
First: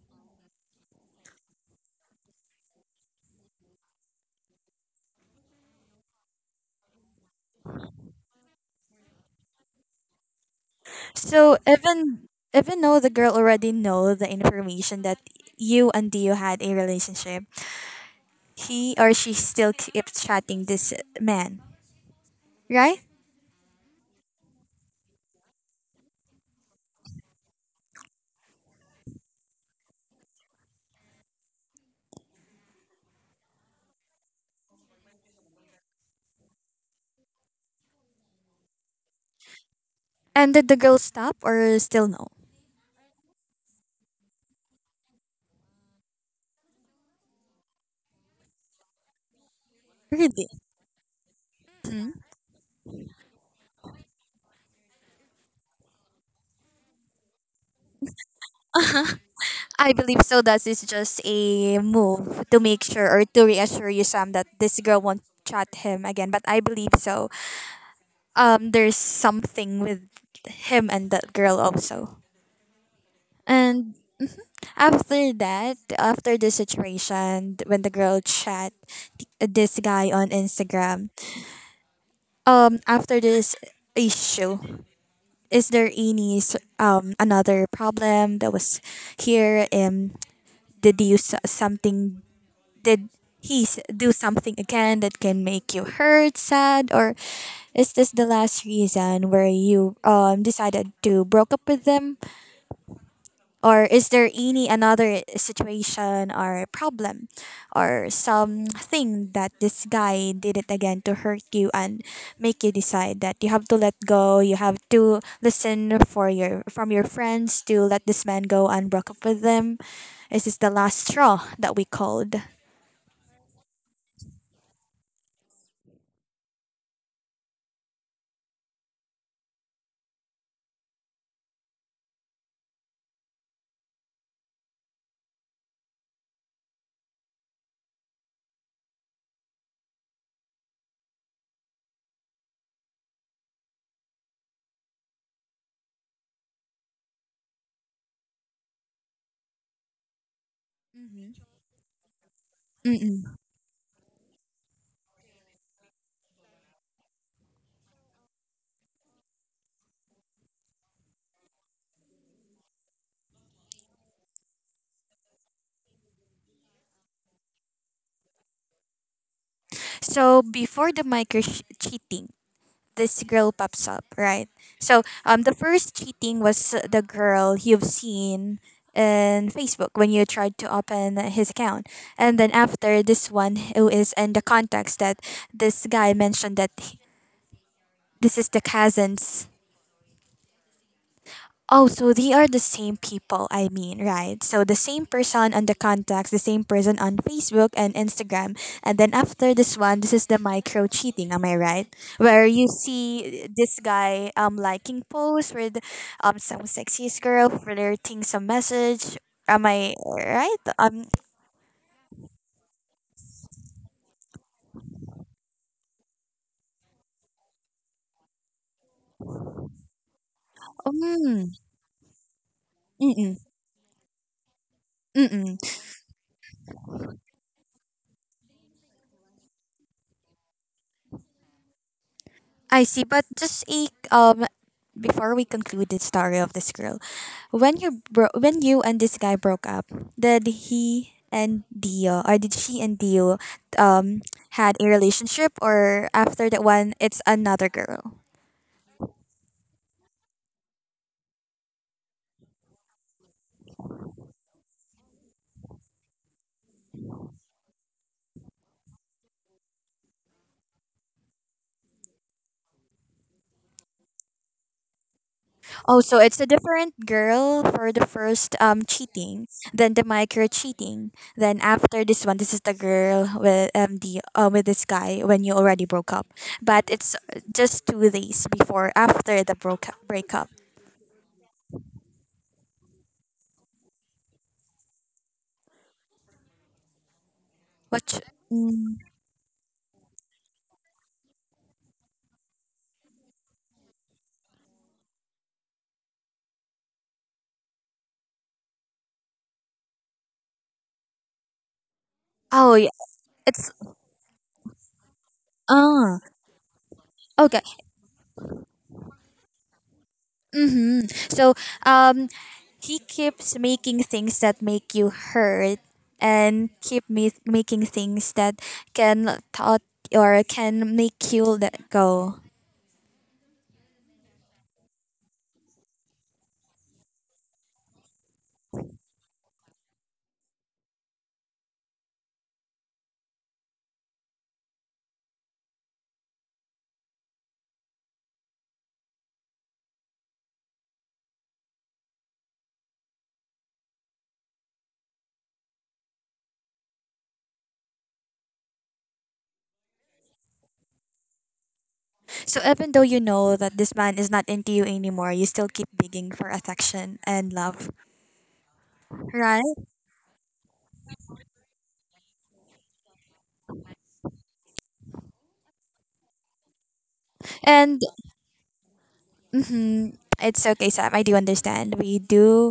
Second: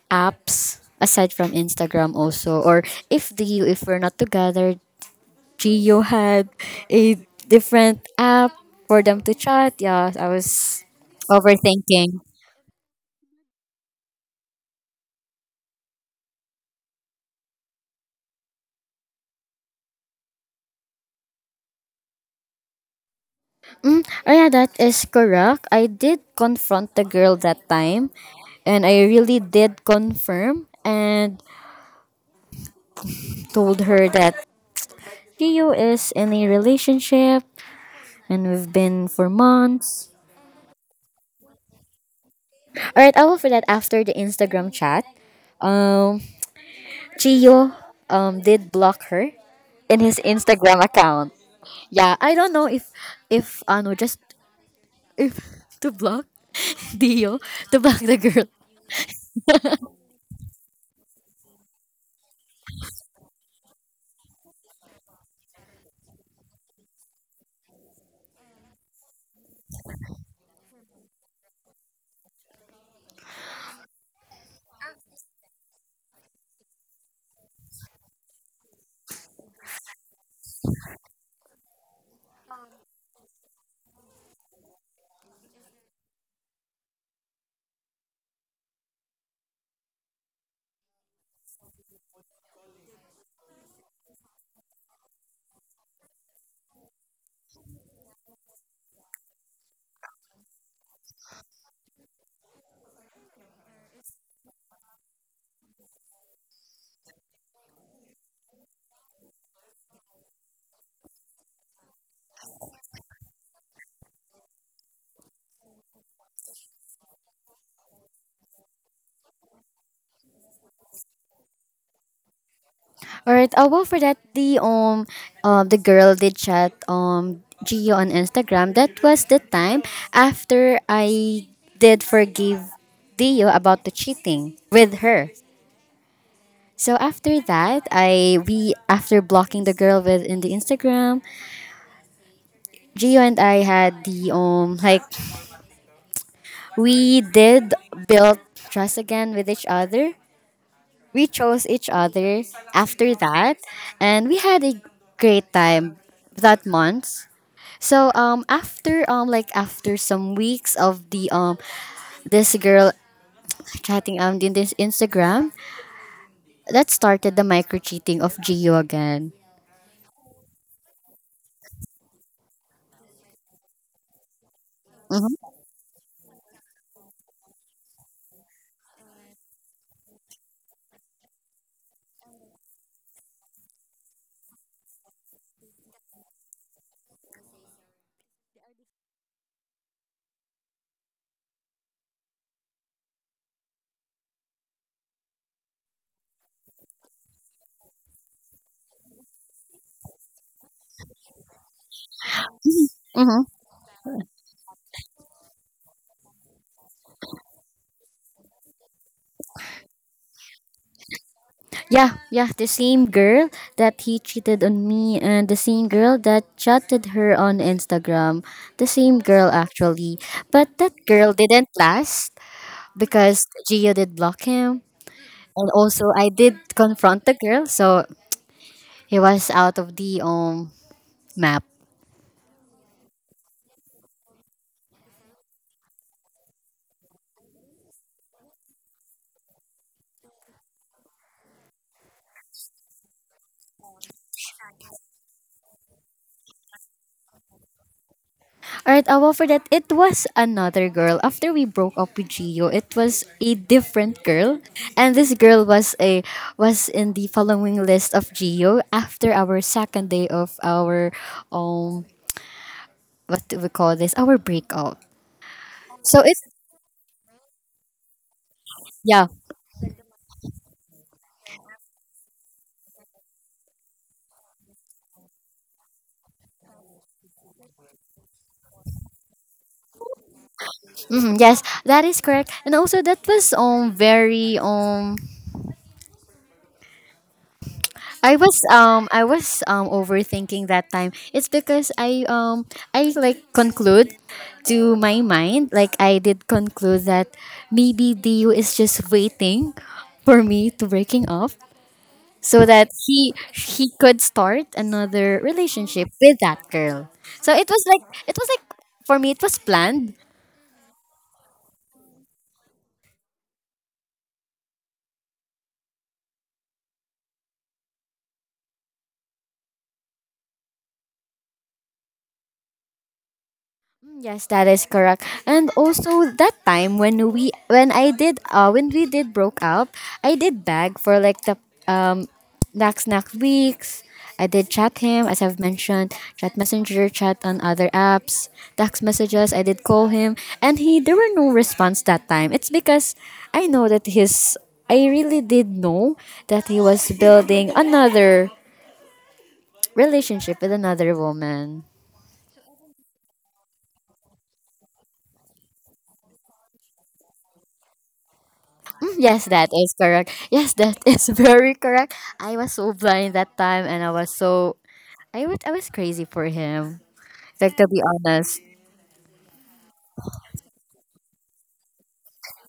apps aside from Instagram also, or if the if we're not together, Gio had a different app for them to chat. Yeah, I was
So
overthinking.
even though the girl already know the information that you and Dio had a relationship, he or she still keeps chatting this man, right?
Mm, oh yeah, that is correct. I did confront the girl that time, and I really did confirm and told her that Gio is in a relationship, and we've been for months.
And did the girl stop or still no?
All right, I will for that after the Instagram chat. Um, Gio did block her in his
Really?
Instagram account.
Mhm.
Yeah, I don't know if ano just if to block Dio to block the girl.
I believe so. That is just a move to make sure or to reassure you, Sam, that this girl won't chat him again. But I believe so. There's something with him and that girl also. And after that, after the situation, when the girl chat this guy on Instagram, after this issue, is there any another problem that was here? Did you s- something Did he do something again that can make you hurt, sad, or is this the last reason where you decided to broke up with them, or is there any another situation or problem, or something that this guy did it again to hurt you and make you decide that you have to let go, you have to listen for your from your friends to let this man go and broke up with them? Is this the last straw that we called?
Alright, well for that, the girl did chat Gio on Instagram. That was the time after I did forgive Dio about the cheating with her. So after that, I we after blocking the girl with in the Instagram, Gio and I had the like we did build trust again with each other. We chose each other after
Mm-hmm.
that, and we had a great time that month. So after like after some weeks of the this girl chatting in this Instagram, that started the micro cheating of Gio again.
So before the micro cheating, this girl pops up, right? So
Mm-hmm.
the first cheating was the girl you've seen in Facebook when you tried to open his account, and then after this one, who is in the contacts that this guy mentioned that this is the cousin's. Oh, so they are the same people, I mean, right? So the same person on the contacts, the same person on Facebook and Instagram. And then after this one, this is the micro cheating, am I right? Where you
Mm-hmm.
see this guy liking posts with some sexiest girl flirting some message. Am I right?
Yeah, the same girl that he cheated on me, and the same girl that chatted her on Instagram, the same girl actually. But that girl
Mm,
didn't last
mm-mm,
because Gio did block him.
mm-mm.
And also, I did confront the girl, so he was out of the map.
I see, but just a before we conclude the story of this girl, when you and this guy broke up, did she and Dio um had a relationship or after that one it's another girl?
Alright, well, for that, it was another girl. After we broke up with Gio, it was a different girl, and this girl was a was in the following list of Gio after our second day of our um what do we call this? Our breakup.
Oh, so
So
it's
it
a different girl for the first
Yeah,
cheating, then the micro cheating, then after this one, this is the girl with the with this guy when you already broke up, but it's just 2 days before after the broke breakup.
yes, that is correct. And also, that was very
What? Mm.
I was overthinking that time. It's because I I like conclude to my mind, like, I did conclude that maybe Dio is just waiting for me to breaking up so
Oh, yeah,
that he
it's
he could start another relationship
ah
with that girl. So it was like, it was like, for me it was planned.
mm-hmm. So um, he keeps making things that make you hurt, and keep making things that can thought or can make you let go.
Yes, that is correct. And also that time when we when I did when we did broke up, I did beg for like the um next weeks. I did chat him, as I've mentioned, chat messenger, chat on other apps, text messages, I did call him, and he there were no response that time. It's because I know that his I really did know that he was building another relationship with another woman.
So even though you know that this man is not into you anymore, you still keep begging for affection and love,
Yes,
right?
that is correct. Yes, that is very correct. I was so blind that time, and I was so I was crazy for him. Like, to
And
be honest,
hmm It's okay, Sam. I do understand. We do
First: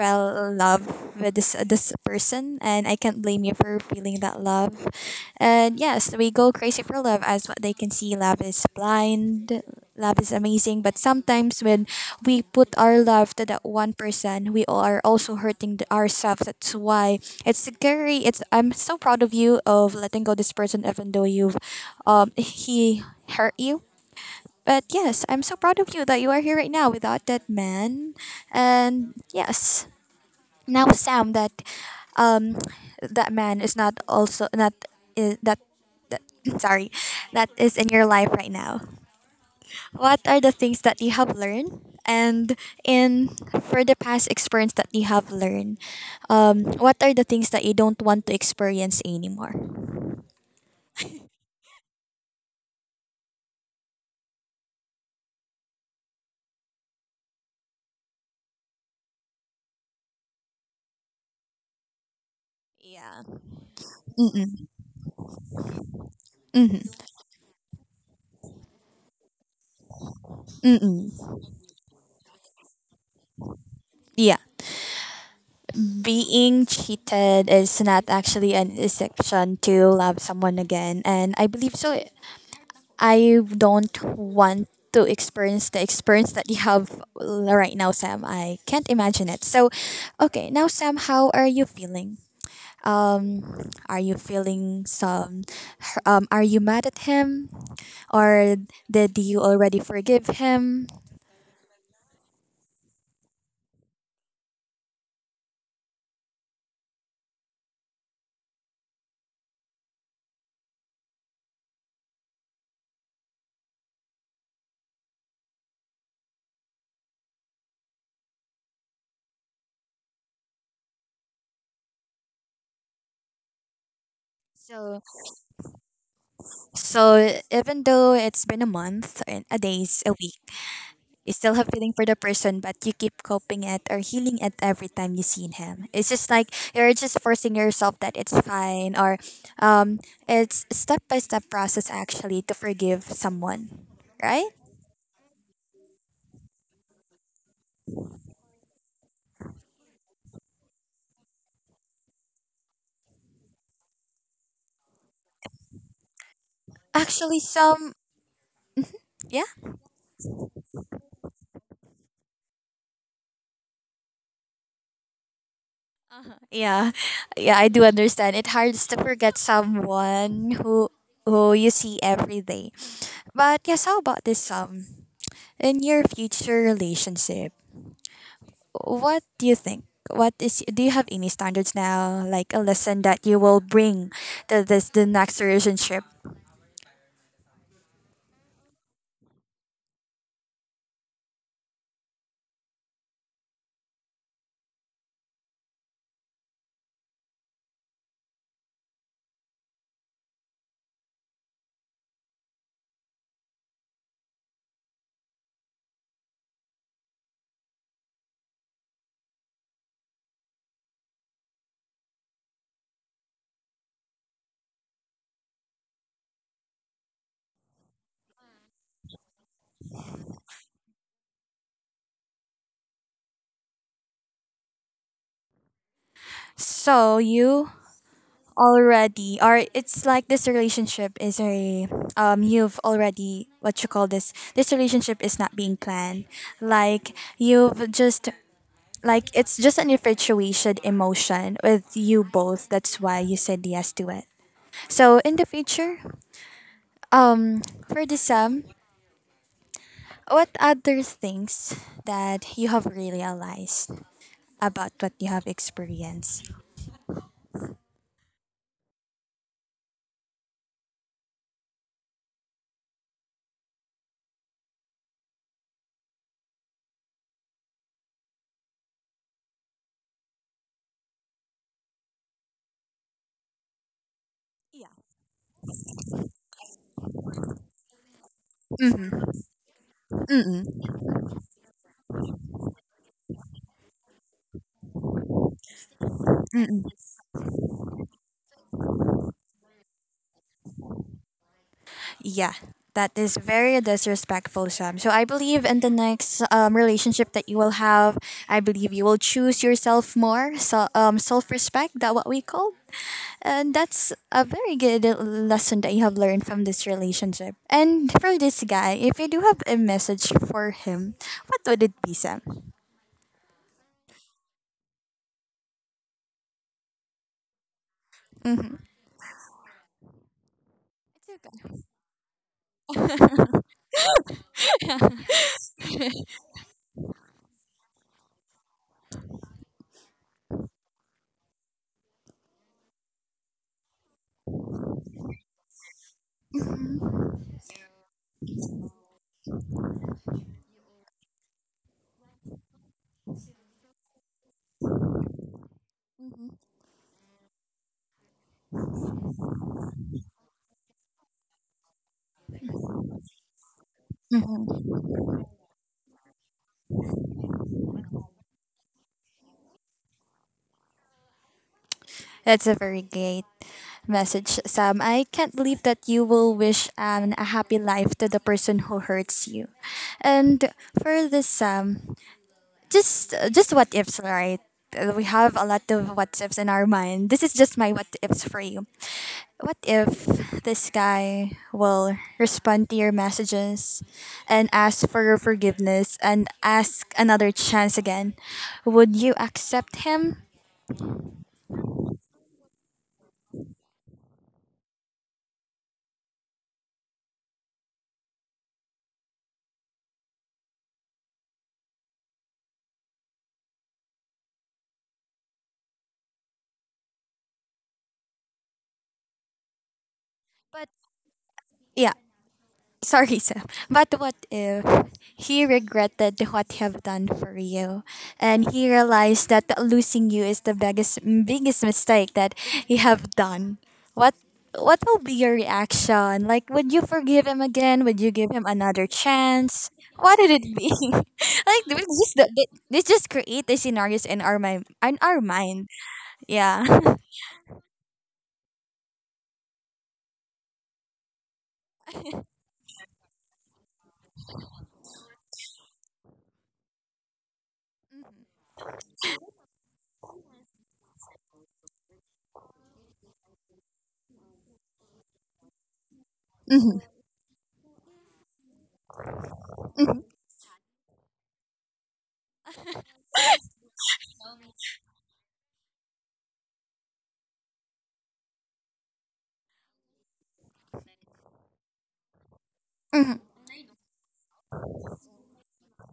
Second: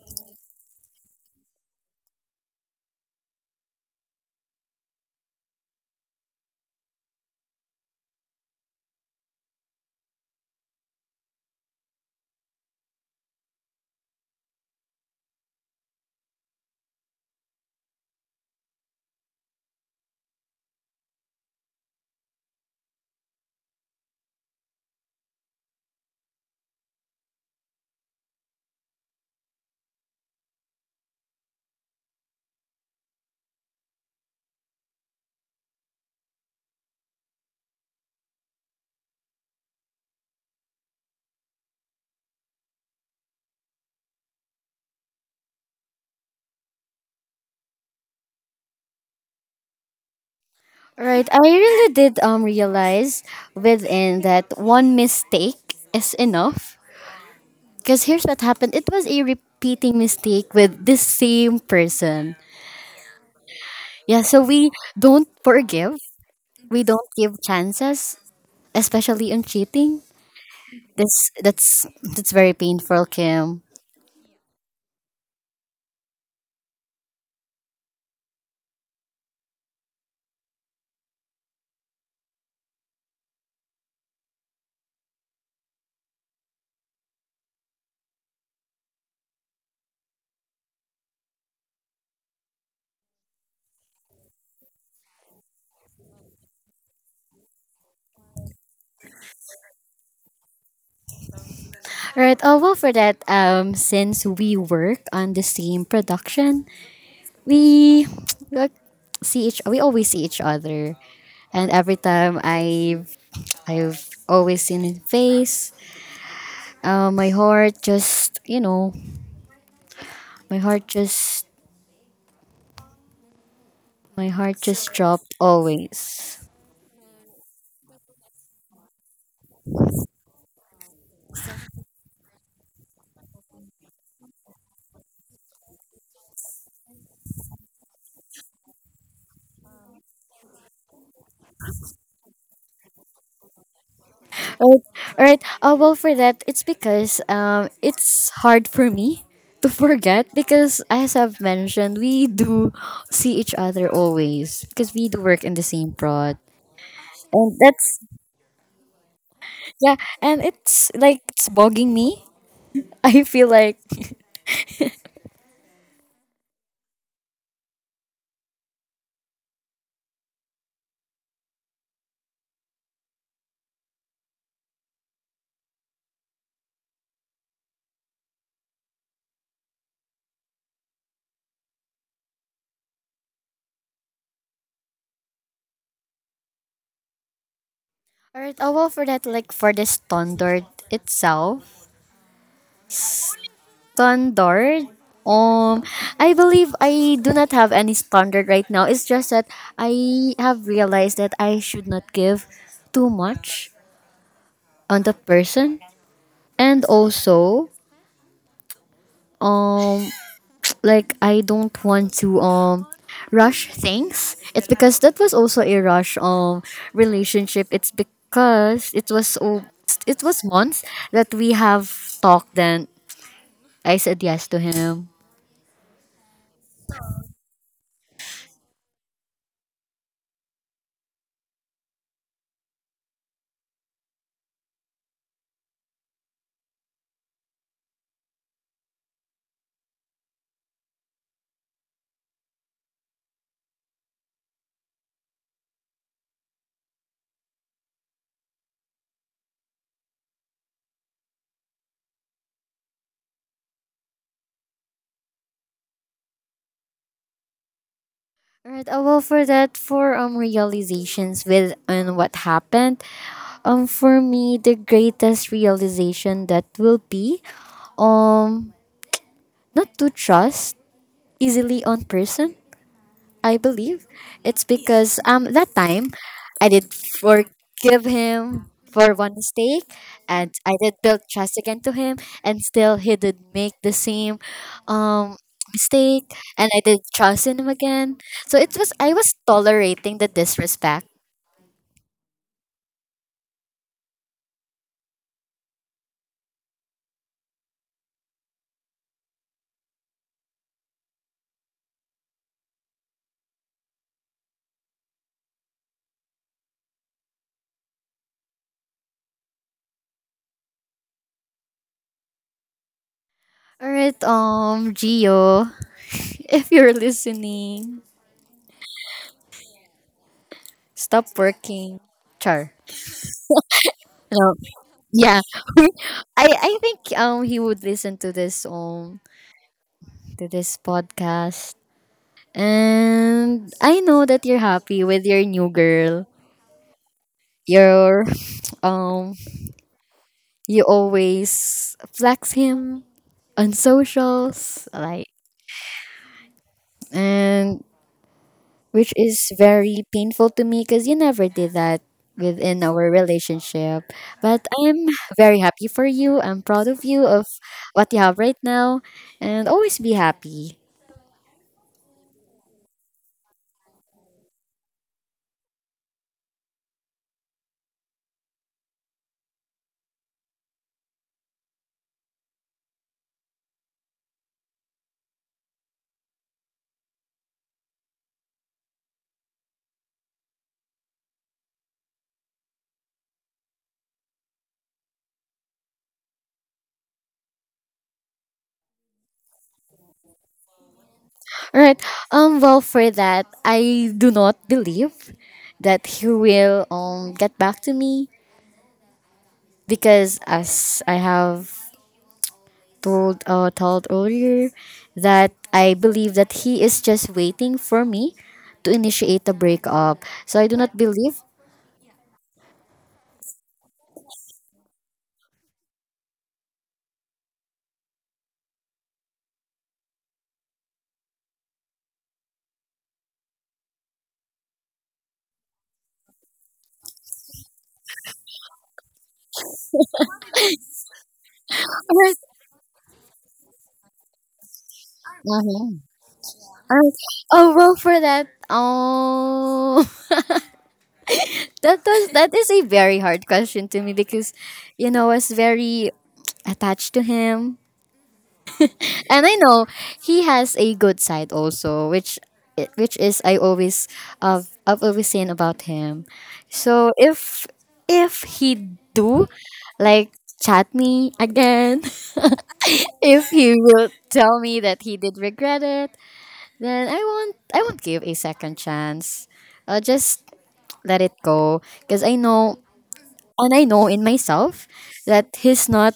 fell in love with this person, and I can't blame you for feeling that love. And yes, we go crazy for love, as what they can see. Love is blind. Love is amazing, but sometimes when we put our love to that one person, we are also hurting ourselves. That's why it's scary. It's I'm so proud of you of letting go this person, even though he hurt you, but yes, I'm so proud of you that you are here right now without that man. And yes, now Sam that um that man is not also not is that that sorry, that is in your life right now. What are the things that you have learned and in for the past experience that you have learned? What are the things that you don't want to experience anymore?
right? I really did realize within that one mistake is enough. Cause here's what happened. It was a repeating mistake with the same person.
Yeah.
Yeah, so
Mm-mm.
we don't forgive. We
Mm-mm.
don't give chances, especially on cheating. This
Mm-mm.
that's very painful, Kim.
Yeah. Being cheated is not actually an exception to love someone again, and I believe so. I don't want to experience the experience that you have right now, Sam. I can't imagine it. So okay, now Sam, how are you feeling? Um are you feeling some um are you mad at him, or did you already forgive him?
Right. Oh well, for that, since we work on the same production, we like see each. We always see each other, and every time I've always seen his face. My heart just, you know, my heart just, my heart just
So
dropped always.
so even though it's been a month and a days a week You still have feeling for the person, but you keep coping it or healing it every time you seen him. It's just like you're just forcing yourself that it's fine, or it's step by step process actually to forgive someone, right?
Right. Right. Well, for that, it's because it's hard for me to forget because, as I've mentioned, we do see each other always because we do work in the same prod,
Actually,
and
some
that's
yeah,
yeah, and it's like it's bugging me. I feel like.
uh-huh, yeah, yeah. I do understand. It hurts to forget someone who you see every day. But yes, how about this? In your future relationship, what do you think? What is do you have any standards now? Like a lesson that you will bring to this the next relationship.
Alright. Well, for that, like for this standard itself, standard um I believe I do not have any standard right now. It's just that I have realized that I should not give too much on the person, and also, um like I don't want to rush things. It's because that was also a rush relationship. It's because it was, oh, it was months that we have talked, then I said yes to him.
So you already, or it's like this relationship is a you've already, what you call, this relationship is not being planned, like you've just like it's just an infatuation emotion with you both, that's why you said yes to it. So in the future, um for the Sam, what other things that you have really realized about what you have experienced?
Right. Well, for that, for realizations with and what happened, for me the greatest realization that will be, um, not to trust easily on person, I believe. It's
Yeah.
because that time I did forgive him for one
Mm-hmm.
mistake, and I
Mm-mm.
did build trust again to him, and still he did make the same um mistake, and I
Mm-mm.
did trust in him again. So it was I was tolerating the disrespect.
Yeah. That is very disrespectful, Sam. So I believe in the next relationship that you will have, I believe you will choose yourself more, so, self-respect, that what we call. And that's a very good lesson that you have learned from this relationship. And for this guy, if you do have a message for him, what would it be, Sam?
Alright, um, Gio, if you're listening,
Mm-hmm.
stop working. Char. No. Yeah. I think he would listen to this podcast. And I know that you're happy with your new girl. You're um you always flex him on socials, like, and which is very painful to me because you never did that within our relationship. But
Mhm.
I'm very happy for you. I'm proud of you of what you have right now, and always be happy.
That's a very great message, Sam. I can't believe that you will wish a happy life to the person who hurts you. And for this, Sam, just what ifs, right? We have a lot of what ifs in our mind. This is just my what ifs for you. What if this guy will respond to your messages and ask for your forgiveness and ask another chance again? Would you accept him?
All right. Well, for that, I do not believe that he will get back to me because as I have told told earlier that I believe that he is just waiting for me to initiate the breakup. So I do
But
not believe.
yeah, sorry, Sam. But what if he regretted what he have done for you, and he realized that losing you is the biggest mistake that he have done? What what will be your reaction? Like, would you forgive him again? Would you give him another chance? What would it be? Like, we just
Alright.
we just create the scenarios in our mind.
Mhm.
Yeah.
Alright. Oh well, for that. Oh, that is a very hard question to me because, you know, I was very attached to him. And I know he has a good side also, which is I always I've always seen about him. So if he do
Mhm.
like chat me again, if he will tell me that he did regret it, then I won't give a second chance. I'll just let it go because I know,
Mhm.
and I know in myself, that he's not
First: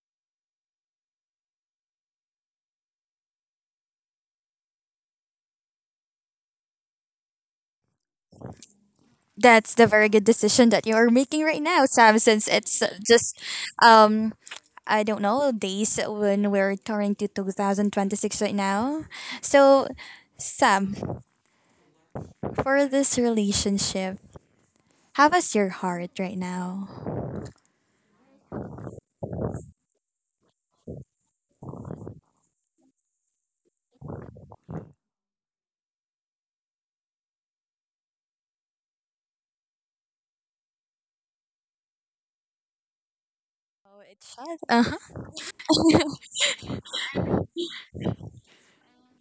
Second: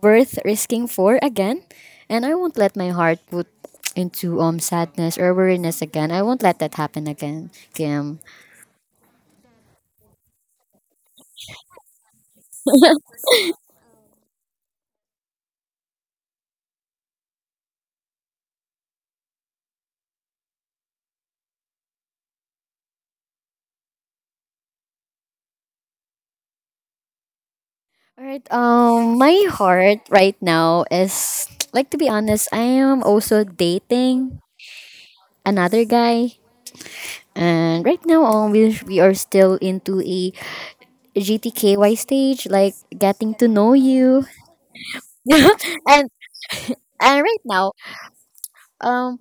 worth risking for again. And I won't let my heart put into sadness or weariness again. I won't let that happen again, Kim.
That's the very good decision that you're making right now, Sam, since it's just, um, I don't know, days when we're turning to 2026 right now. So, Sam, for this relationship, how is your heart right now?
Alright, um, my heart right now is like, to be honest, I am also dating another guy. And right now we are still into a GTKY stage, like, getting to know
Oh,
you.
it's shut. Uh-huh.
and and right now, um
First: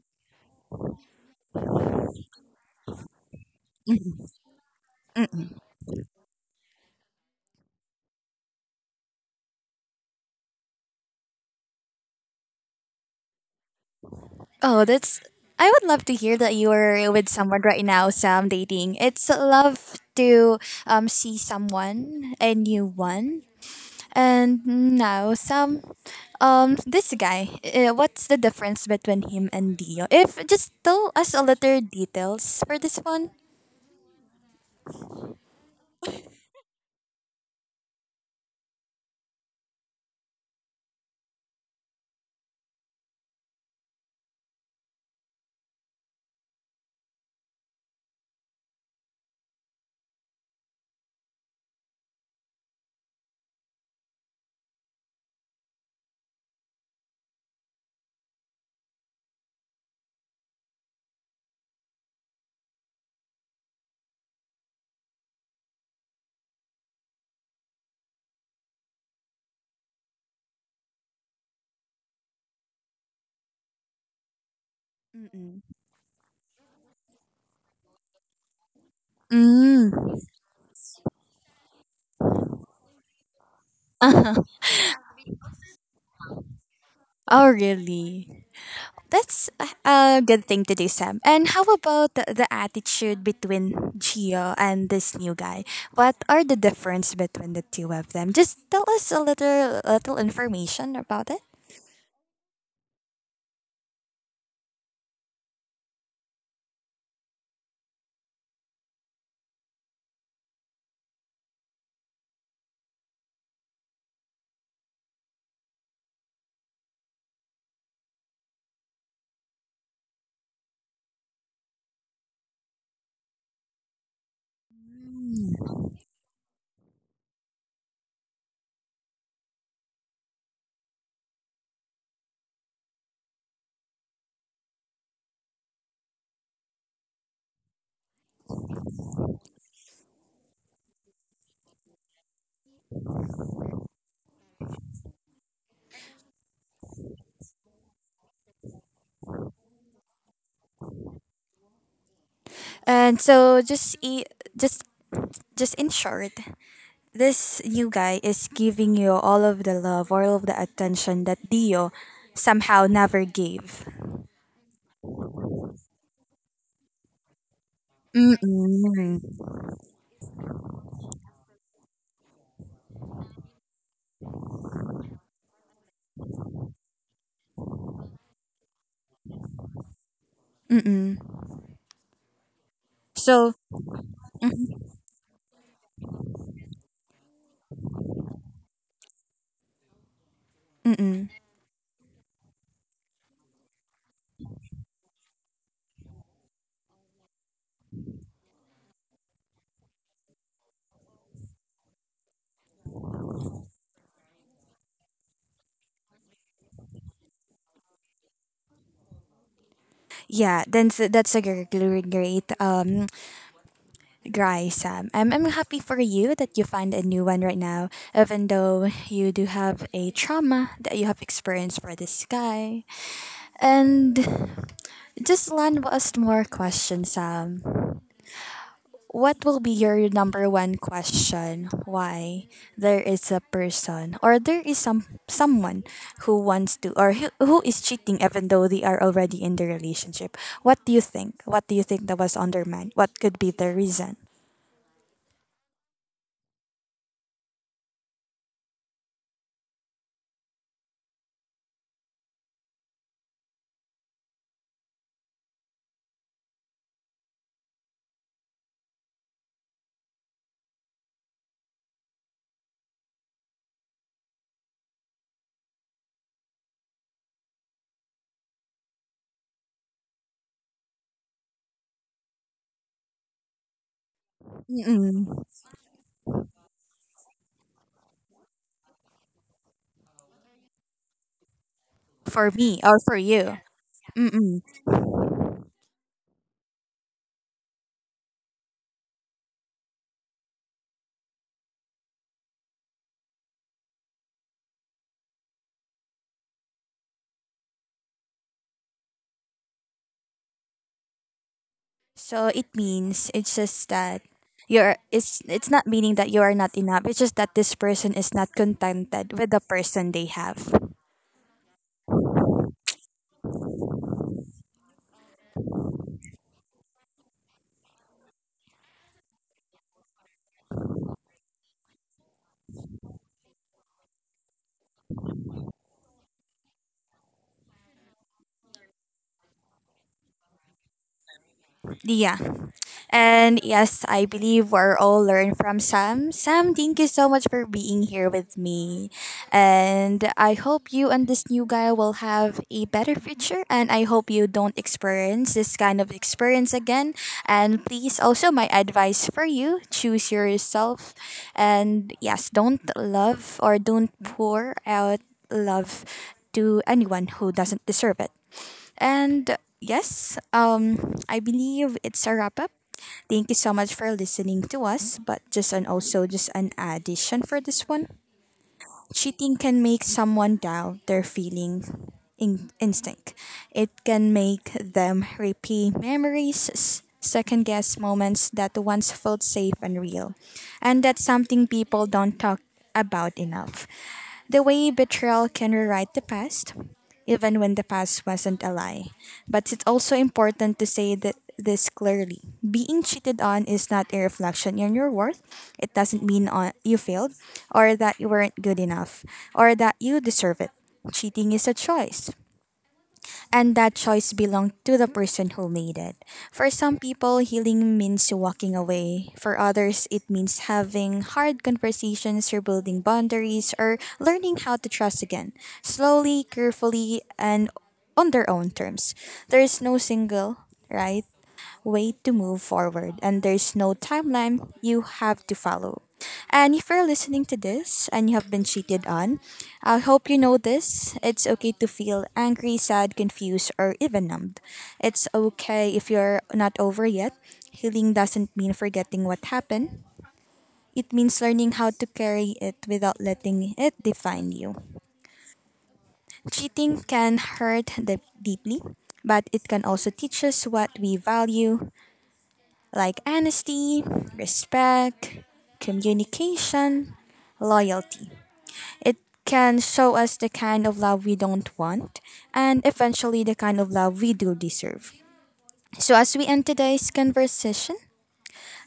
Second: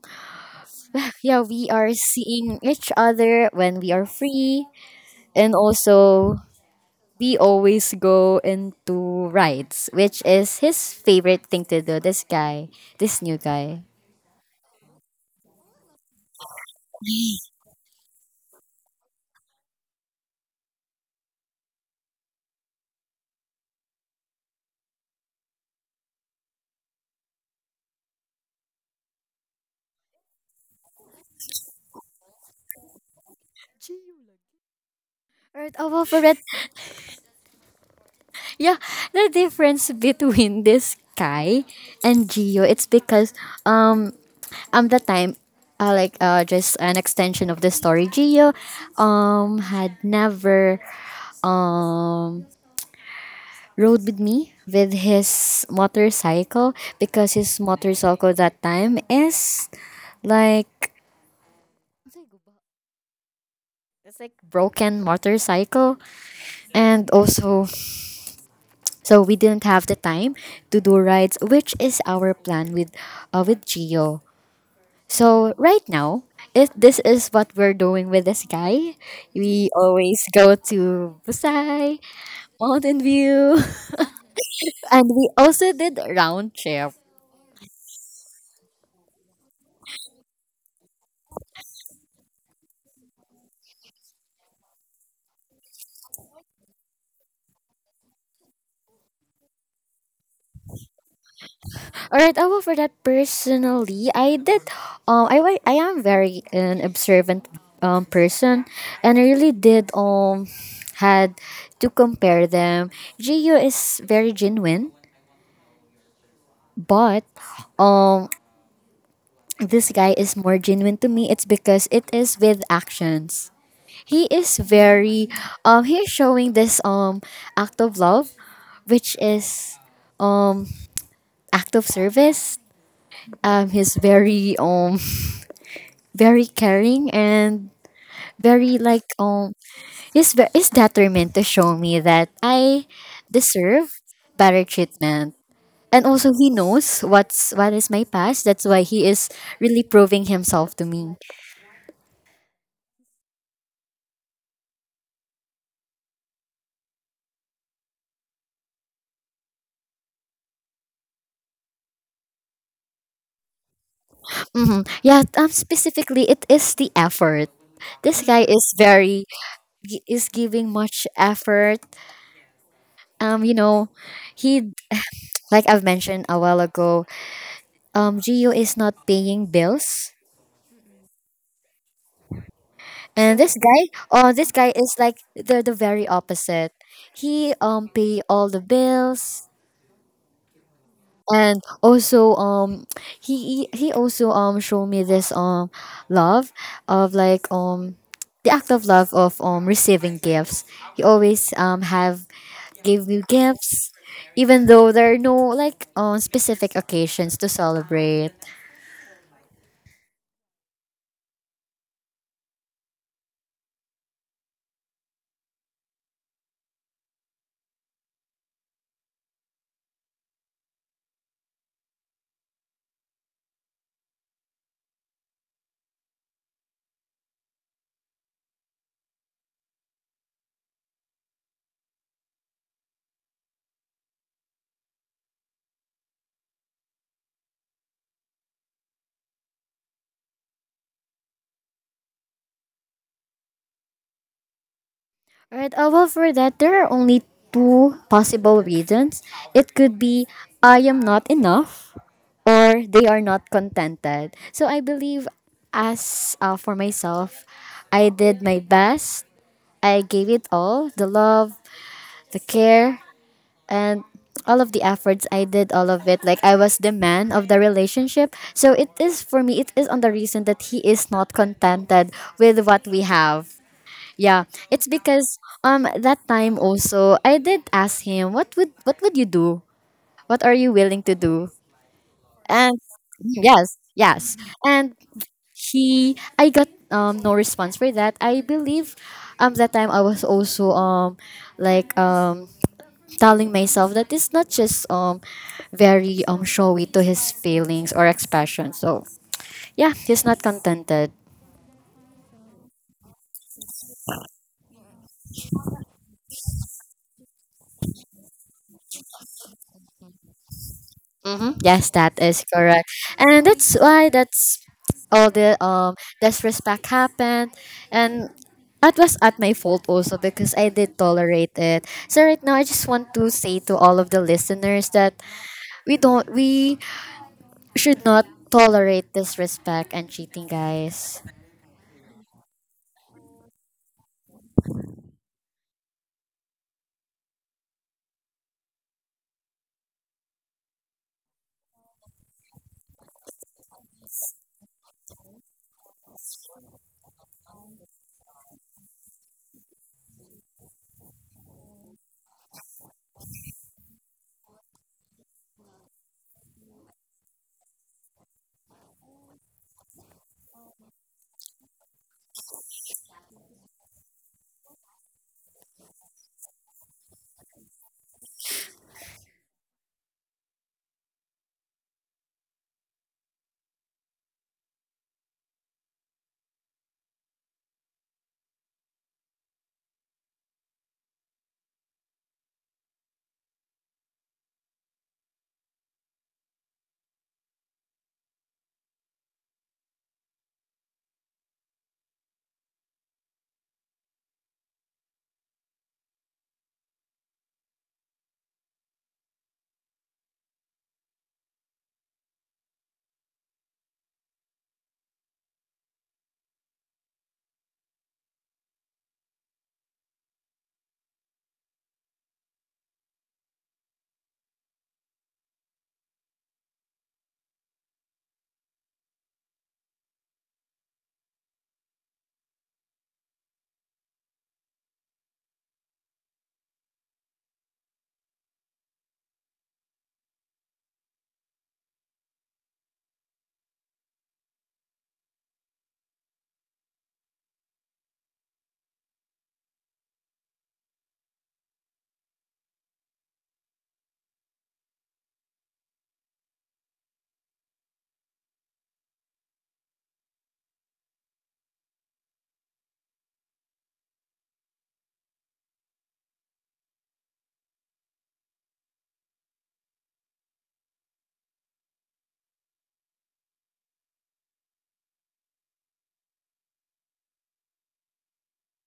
yeah, we are seeing each other when we are free.
Mm.
And also, we always go into rides, which is his favorite thing to do. This guy, this new guy.
Oh, that's. I would love to hear that you are with someone right now, Sam, dating. It's love to see someone, a new one. And now Sam, this guy. What's the difference between him and Dio? If just tell us a little details for this one.
Right, oh, for it. Yeah, the difference between this guy and Gio, it's because um the time like just an extension of the story. Gio had never um rode with me with his motorcycle because his motorcycle that time is like, it's like broken motorcycle, and also, so we didn't have the time to do rides, which is our plan with Gio. So
Mm-mm.
right now, if this is what we're doing with this guy, we
Mm.
always go to Busai, Mountain View,
Uh-huh.
and we also did round trip.
Oh, really? That's a good thing to do, Sam. And how about the attitude between Gio and this new guy? What are the difference between the two of them? Just tell us a little information about it.
All right, I will for that personally. I did. I am very an observant person, and I really did had to compare them. Gio is very genuine, but um this guy is more genuine to me. It's because it is with actions. He is very he is showing this act of love, which is um act of service. He's very very caring and very like he's determined to show me that I deserve better treatment. And also he knows what is my past. That's why he is really proving himself to me.
And so just just just in short, this new guy is giving you all of the love, all of the attention that Dio somehow never gave.
Yeah, um, specifically it is the effort. This guy is
Mm-mm.
very he is giving much effort. You know, he, like I've mentioned a while ago, um, Gio is not paying bills.
Mm-mm.
And
So,
this guy, oh, this guy is like they're the very opposite. He pay all the bills,
mm-mm.
and also he also show me this love of like the act of love of receiving gifts. He always have gave me gifts even though there are no like specific occasions to celebrate.
Yeah, then that's a great Gry Sam. I'm happy for you that you find a new one right now, even though you do have a trauma that you have experienced for this guy. And just land us more questions, Sam. What will be your number one question? Why there is a person or there is some someone who wants to or who is cheating even though they are already in the relationship? What do you think? What do you think that was on their mind? What could be the reason?
Right. Well, for that, there are only two possible reasons. It could be I am not enough, or they are not contented. So I believe, as for myself, I did my best. I gave it all the love, the care, and all of the efforts I did, all of it. Like, I was the man of the relationship. So it is for me, it is on the reason that he is not contented with what we have. Yeah, it's because
Mm-mm.
that time also I did ask him what would you do? What are you willing to do?
For
And
me or for you?
yes, yes.
Mm-mm.
And he I got no response for that. I believe that time I was also like telling myself that it's not just very showy to his feelings or expression. So yeah, he's not contented.
So it means it's just that you're it's not meaning that you are not enough. It's just that this person is not contented with the person they have.
Mm-hmm. Yes, that is correct, and that's why that's all the disrespect happened, and that was at my fault also because I did tolerate it. So right now, I just want to say to all of the listeners that we should not tolerate disrespect and cheating, guys.
Yeah. And yes, I believe we're all learn from Sam. Sam, thank you so much for being here with me. And I hope you and this new guy will have a better future. And I hope you don't experience this kind of experience again. And please, also, my advice for you choose yourself. And yes, don't love or don't pour out love to anyone who doesn't deserve it. And yes, I believe it's a wrap up. Thank you so much for listening to us, but just an also just an addition for this one. Cheating can make someone doubt their feeling instinct. It can make them repeat memories, second guess moments that once felt safe and real. And that's something people don't talk about enough. The way betrayal can rewrite the past, even when the past wasn't a lie. But it's also important to say that this clearly. Being cheated on is not a reflection on your worth. It doesn't mean on, you failed, or that you weren't good enough, or that you deserve it. Cheating is a choice and that choice belonged to the person who made it. For some people, healing means walking away. For others, it means having hard conversations, or building boundaries, or learning how to trust again, slowly, carefully, and on their own terms. There is no single, right? way to move forward and there's no timeline you have to follow. And if you're listening to this and you have been cheated on, I hope you know this. It's okay to feel angry, sad, confused, or even numbed. It's okay if you're not over yet. Healing doesn't mean forgetting what happened. It means learning how to carry it without letting it define you. Cheating can hurt deeply, but it can also teach us what we value, like honesty, respect, communication, loyalty. It can show us the kind of love we don't want and eventually the kind of love we do deserve. So, as we end today's conversation,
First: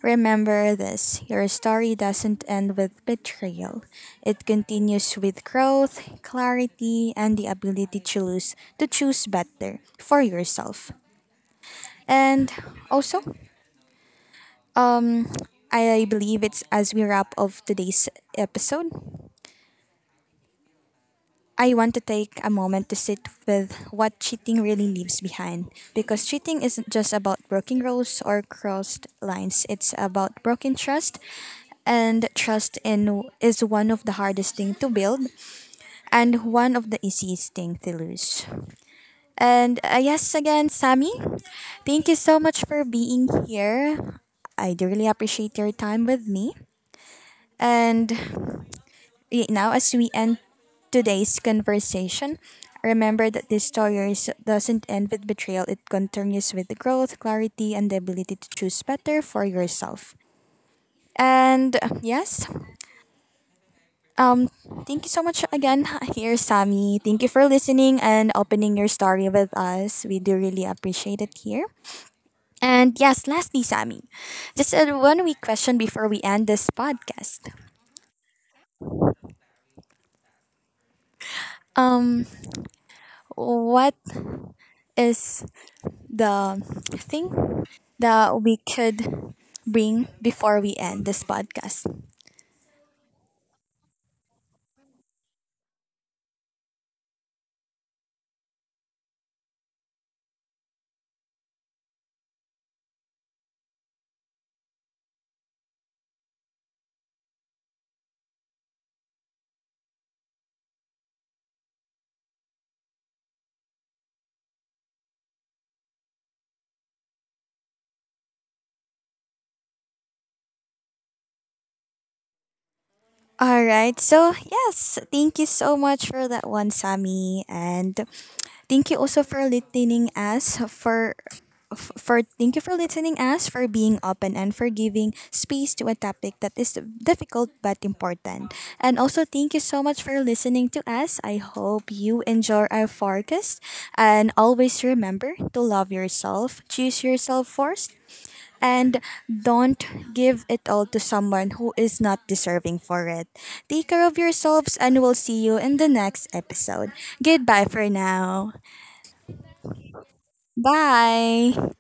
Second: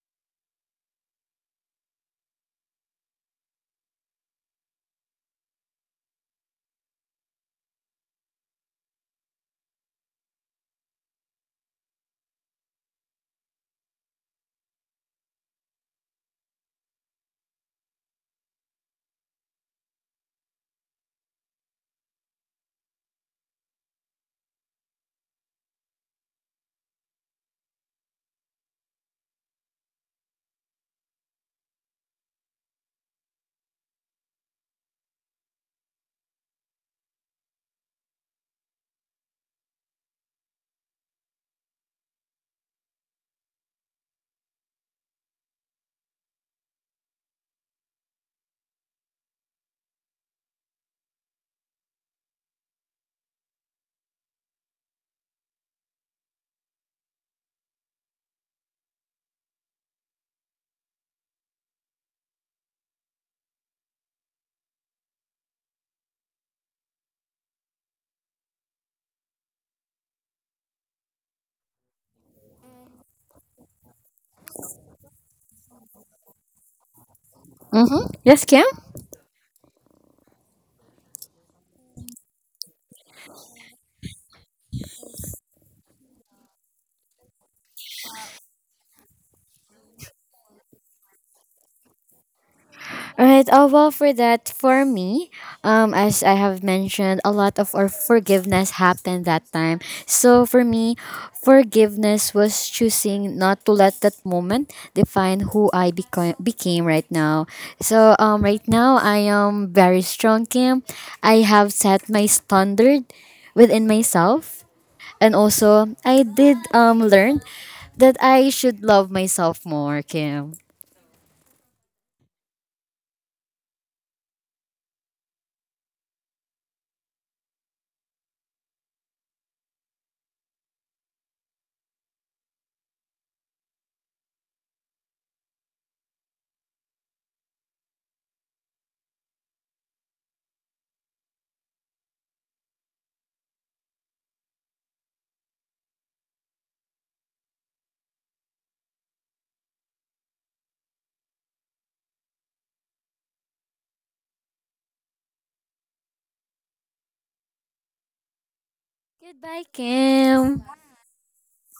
remember this your story doesn't end with betrayal, it continues with growth, clarity, and the ability to choose better for yourself. And also, um, I believe it's as we wrap of today's episode. I want to take a moment to sit with what cheating really leaves behind. Because cheating isn't just about broken rules or crossed lines, it's about broken trust. And trust in is one of the hardest thing to build and one of the easiest thing to lose. And yes, again, Sammy, thank you so much for being here. I do really appreciate your time with me. And now, as we end today's conversation, remember that this stories doesn't end with betrayal. It continues with growth, clarity, and the ability to choose better for yourself. And yes, um, thank you so much again, here, Sammy. Thank you for listening and opening your story with us. We do really appreciate it here. And yes, lastly, Sammy, just a one week question before we end this podcast.
Mm-hmm. Yes, Kim.
Um, what is the thing that we could bring before we end this podcast.
All right. Well, for that, for me, as I have mentioned, a lot of our forgiveness happened that time. So for me, forgiveness was choosing not to let that moment define who I became became right now. So right now I am very strong, Kim. I have set my standard within myself, and also I did learn that I should love myself more, Kim.
All right. So, yes, thank you so much for that one, Sammy. And thank you also for listening us for for thank you for listening us for being open and for giving space to a topic that is difficult but important. And also thank you so much for listening to us. I hope you enjoy our forecast and always remember to love yourself, choose yourself first and don't give it all to someone who is not deserving for it. Take care of yourselves and we'll see you in the next episode. Goodbye for now.
Goodbye, Kim.
Bye.